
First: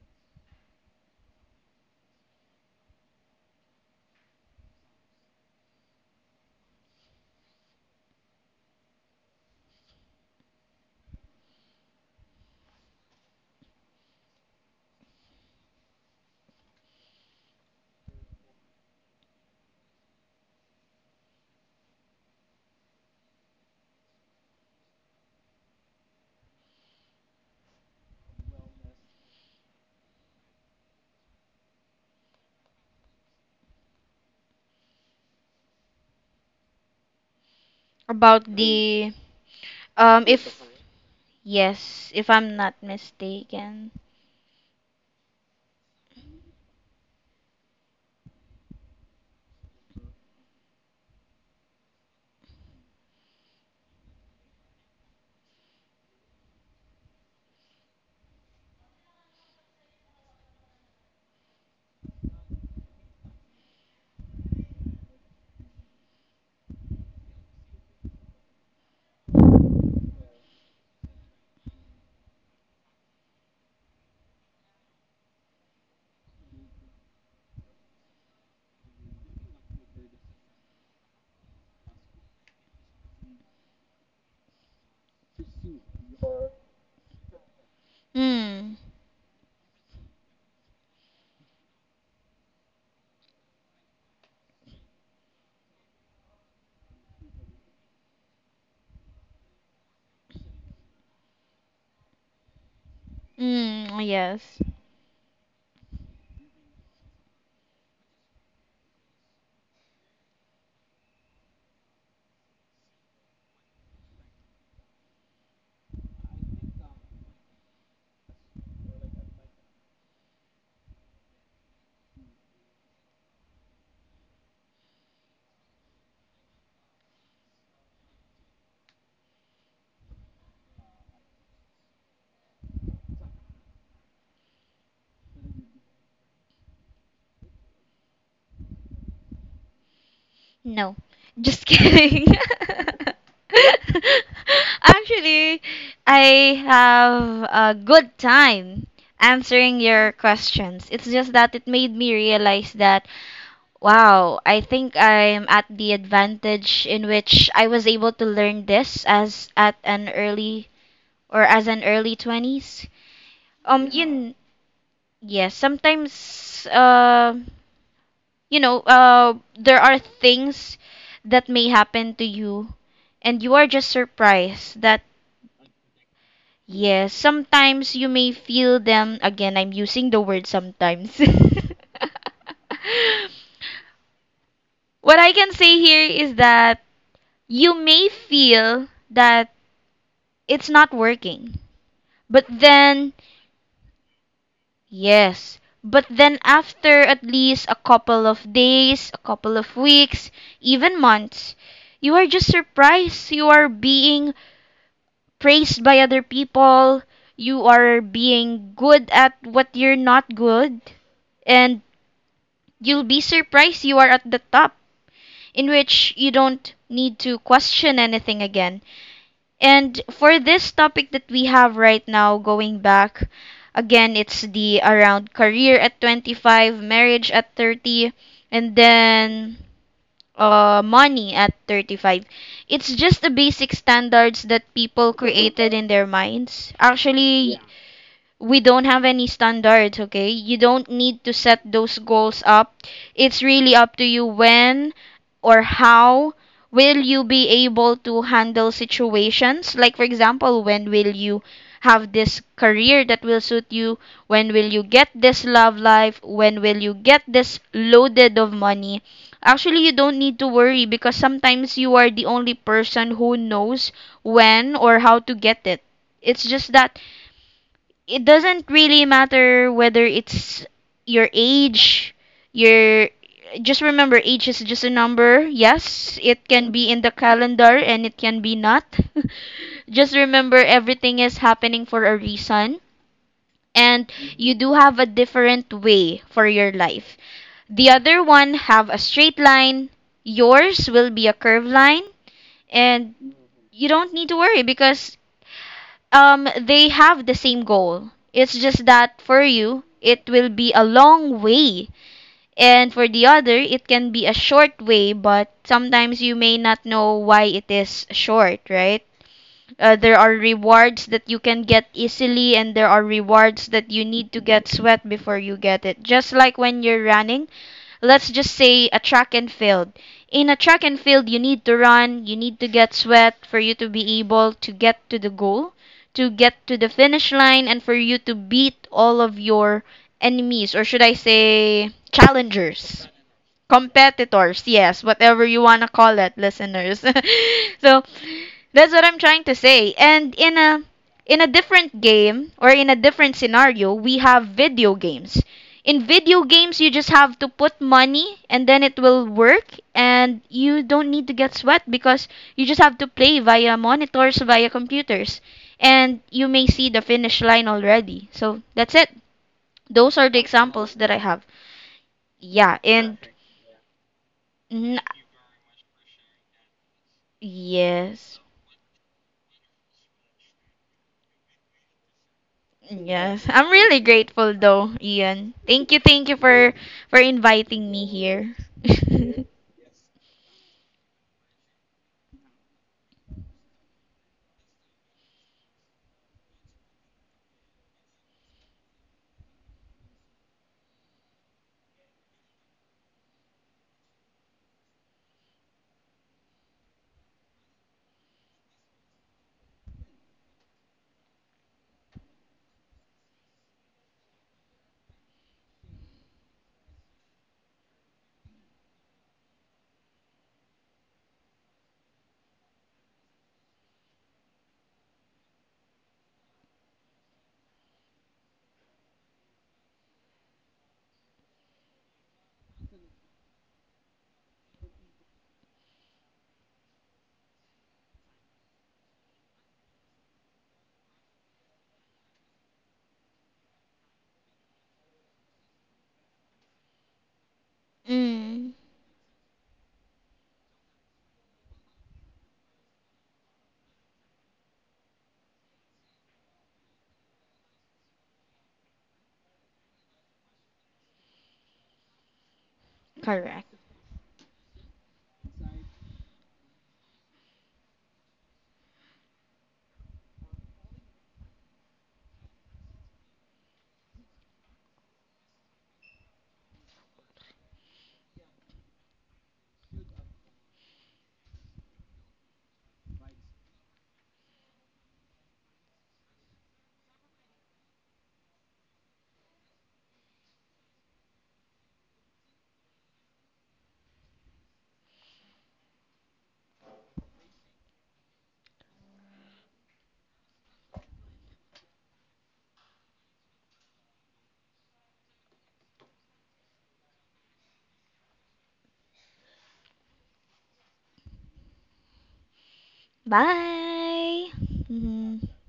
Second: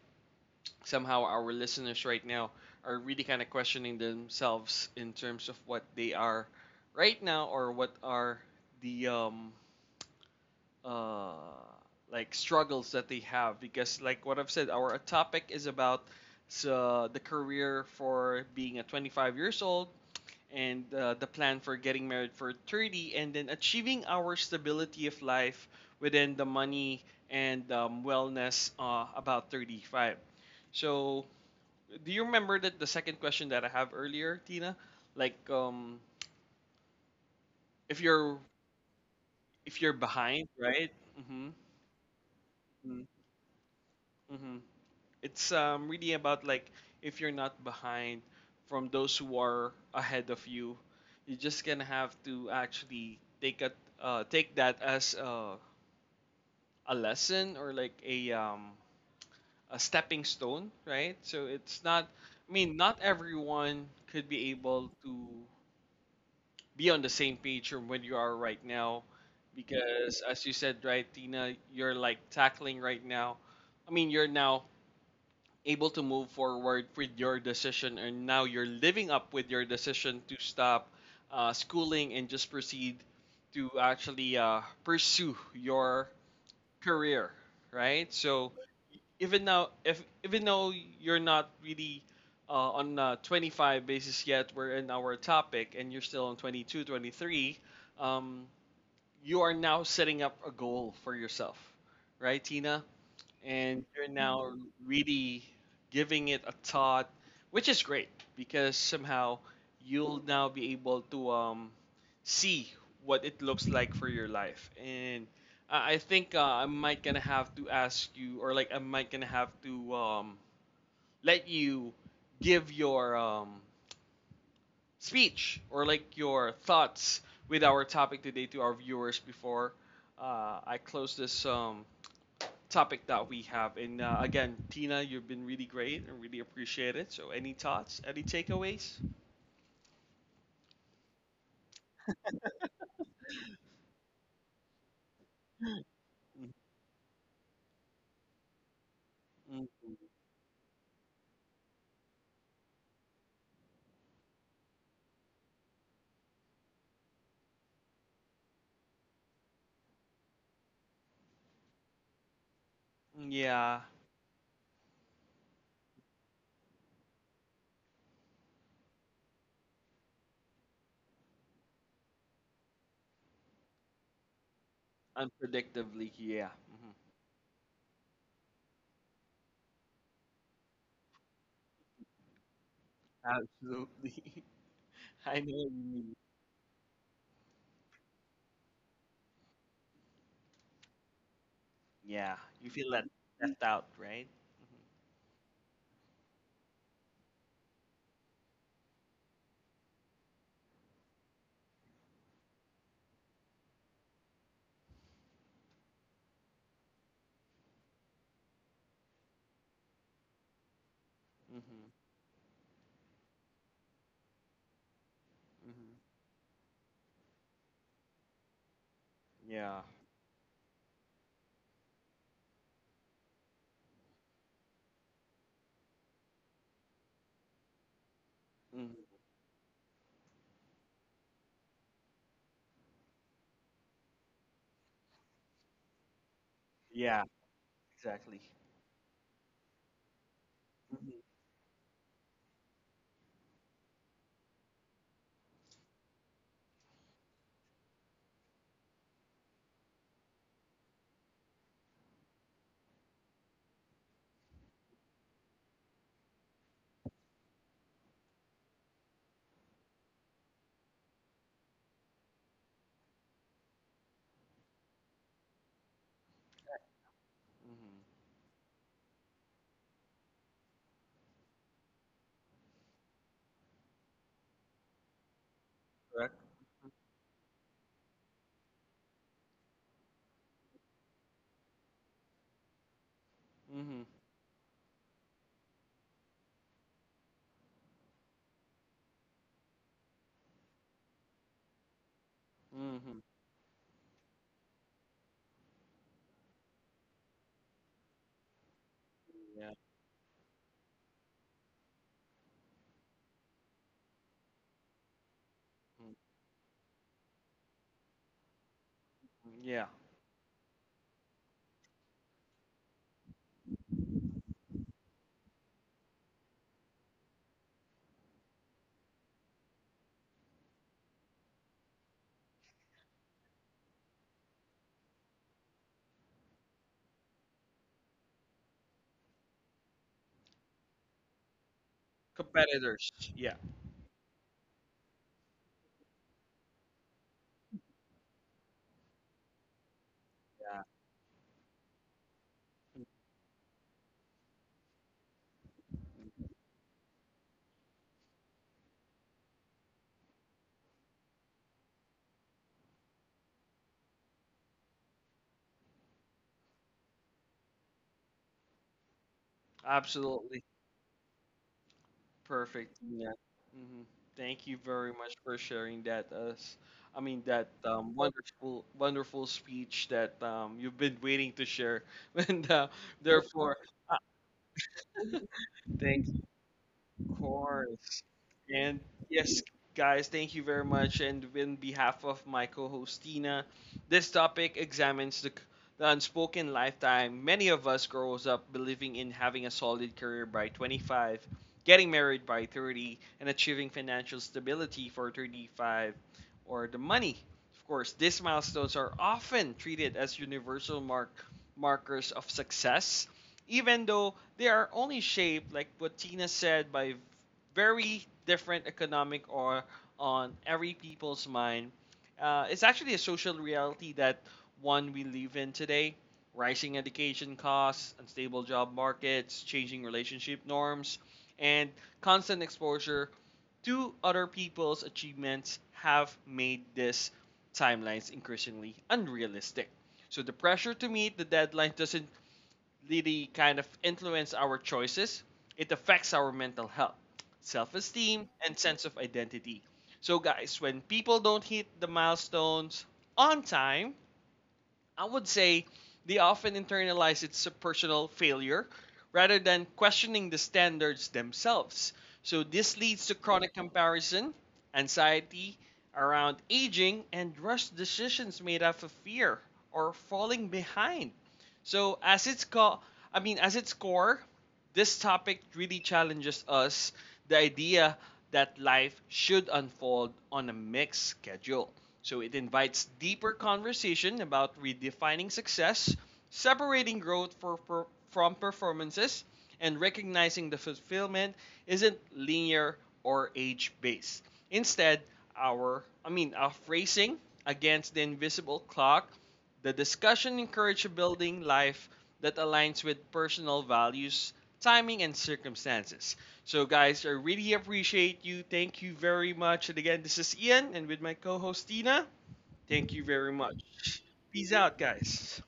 Speaker 1: somehow our listeners right now are really kind of questioning themselves in terms of what they are right now, or what are the uh struggles that they have. Because like what I've said, our topic is about, so the career for being a 25 years old, and the plan for getting married for 30, and then achieving our stability of life within the money, and wellness about 35. So do you remember that the second question that I have earlier, Tina, like if you're
Speaker 2: About the,
Speaker 1: if you're behind,
Speaker 2: if,
Speaker 1: right? Mm-hmm.
Speaker 2: yes, if I'm not
Speaker 1: Mm-hmm.
Speaker 2: mistaken.
Speaker 1: Mm-hmm. It's really about like if you're not behind from those who are ahead of you, you just gonna have to actually take a take that as a lesson, or like a a stepping stone, right? So it's not, I mean, not everyone could be able to be on the same page from when you are right now, because as you said, right, Tina, you're like tackling right now. I mean, you're now able to move forward with your decision, and now you're living up with your decision to stop schooling and just proceed to actually pursue your career, right? So
Speaker 2: Mm.
Speaker 1: even now, if even though you're not really uh, on 25 basis yet, we're in our topic, and you're still on 22, 23. Um, you are now setting up a goal for yourself, right, Tina? And
Speaker 2: Mm,
Speaker 1: you're now
Speaker 2: yes.
Speaker 1: really giving it a thought, which is great, because somehow you'll now be able to see what it looks like for your life. And I think I might gonna have to ask you, or like I might gonna have to let you give your speech, or like your thoughts with our topic today, to our viewers before I close this topic that we have. And again, Tina, you've been really great, and really appreciate it. So, any thoughts? Any takeaways?
Speaker 2: No. Just *laughs* kidding. Actually, I have a good time
Speaker 1: Mhm.
Speaker 2: answering your questions. It's just that it made me realize that, wow, I think I'm at the advantage in which I was able to learn this as at an early, or as an early 20s.
Speaker 1: Yeah,
Speaker 2: Um, you kn- yeah, sometimes, there are things that may happen to you and you are just surprised that,
Speaker 1: unpredictably. Yeah. Hmm,
Speaker 2: yes, sometimes you may feel them again. I'm using the word sometimes. *laughs*
Speaker 1: absolutely. *laughs*
Speaker 2: What I
Speaker 1: I
Speaker 2: can
Speaker 1: know what you
Speaker 2: say here
Speaker 1: mean.
Speaker 2: is that, you may feel that it's not working.
Speaker 1: Yeah,
Speaker 2: But
Speaker 1: you feel left
Speaker 2: then,
Speaker 1: left out, right?
Speaker 2: yes, but then after at least a couple of days, a couple of weeks, even months, you are just surprised. You are being praised by other people. You are being good at what you're not good. And
Speaker 1: Hmm.
Speaker 2: you'll be surprised, you are at the top, in
Speaker 1: Hmm.
Speaker 2: which you don't need to question anything again.
Speaker 1: Yeah.
Speaker 2: And for this topic that we have right now, going back, again, it's the around career at 25, marriage at 30, and
Speaker 1: Hmm.
Speaker 2: then money at 35. It's just the basic standards that people created in their minds.
Speaker 1: Yeah.
Speaker 2: Actually,
Speaker 1: Exactly.
Speaker 2: we don't have any standards, okay? You don't
Speaker 1: Hmm.
Speaker 2: need to set those goals up. It's really up to you when or how will you be able to handle situations. Like, for example, when will you have this career that will suit you? When will you get this love life? When will you get this loaded of money? Actually, you don't need to worry, because sometimes you are the only person who knows when or how to get it. It's just that
Speaker 1: Hmm.
Speaker 2: it doesn't really matter whether it's your age, your, just remember age is just a number. Yes,
Speaker 1: Correct.
Speaker 2: it can be in the calendar and it can be not. *laughs* Just remember everything is happening for a reason,
Speaker 1: Hmm.
Speaker 2: and you do have a different way for your life. The other one have a straight line, yours will be a curved line, and
Speaker 1: Hmm.
Speaker 2: you don't need to worry because they have the same goal. It's just that for
Speaker 1: Yeah.
Speaker 2: you it will be a long way, and for the other it can be a short way, but
Speaker 1: Hmm.
Speaker 2: sometimes you may not know why it is short, right?
Speaker 1: Yeah.
Speaker 2: There are rewards that you can get easily, and there are rewards that you need to get sweat before you get it. Just like when you're running, let's just say a track and field. In a track and field, you need to run, you need to get sweat for you to be able to get to the goal, to get to the finish line, and for you to beat all of your enemies, or should I say, challengers,
Speaker 1: Competitors. Yeah.
Speaker 2: competitors, yes, whatever you want to call it, listeners. *laughs* So that's what I'm trying to say. And in a,
Speaker 1: Yeah.
Speaker 2: in a different game or in a different scenario, we have video games. In video games, you just have to put money and then it will work, and you don't need to get sweat because you just have to play via monitors, via computers, and you may see the finish line already. So that's it, those are the
Speaker 1: Absolutely.
Speaker 2: examples that I have. Yeah.
Speaker 1: Perfect.
Speaker 2: And
Speaker 1: Yeah. Hmm. Thank you
Speaker 2: N-.
Speaker 1: very much for sharing that us. I mean that
Speaker 2: Yes.
Speaker 1: wonderful, wonderful speech that you've been waiting to share, *laughs* and
Speaker 2: Yes, I'm
Speaker 1: therefore,
Speaker 2: really
Speaker 1: uh,
Speaker 2: grateful though, Ian. Thank you
Speaker 1: thank
Speaker 2: for
Speaker 1: of
Speaker 2: inviting me
Speaker 1: course.
Speaker 2: here.
Speaker 1: And
Speaker 2: *laughs*
Speaker 1: yes, guys, thank you very much. And in behalf of my co-host Tina, this topic examines the unspoken lifetime many of us grows up believing in, having a solid career by 25, getting married by 30, and achieving financial stability for 35, or the money. Of course, these milestones are often treated as universal markers of success, even though they are only shaped, like what Tina said, by very different economic, or on every people's mind. It's actually a social reality that one we live in today. Rising education costs, unstable job markets, changing relationship norms, and constant exposure to other people's achievements have made these timelines increasingly unrealistic. So the pressure to meet the deadline doesn't really kind of influence our choices, it affects our mental health, self esteem,
Speaker 2: Mm,
Speaker 1: and sense of identity. So, guys, when people don't hit the milestones on time, I would say they often internalize it as a personal failure rather than questioning the standards themselves. So this leads to
Speaker 2: correct.
Speaker 1: chronic comparison, anxiety around aging, and rush decisions made out of fear or falling behind. So as its as its core, this topic really challenges us the idea that life should unfold on a mixed schedule. So it invites deeper conversation about redefining success, separating growth from performances, and recognizing the fulfillment isn't linear or age based. Instead, our I mean our phrasing against the invisible clock, the discussion encourages building life that aligns with personal values, timing and circumstances. So, guys, I really appreciate you. Thank you very much. And again, this is Ian, and with my co host Tina, thank you very much.
Speaker 2: Bye.
Speaker 1: Peace out,
Speaker 2: Mhm.
Speaker 1: guys.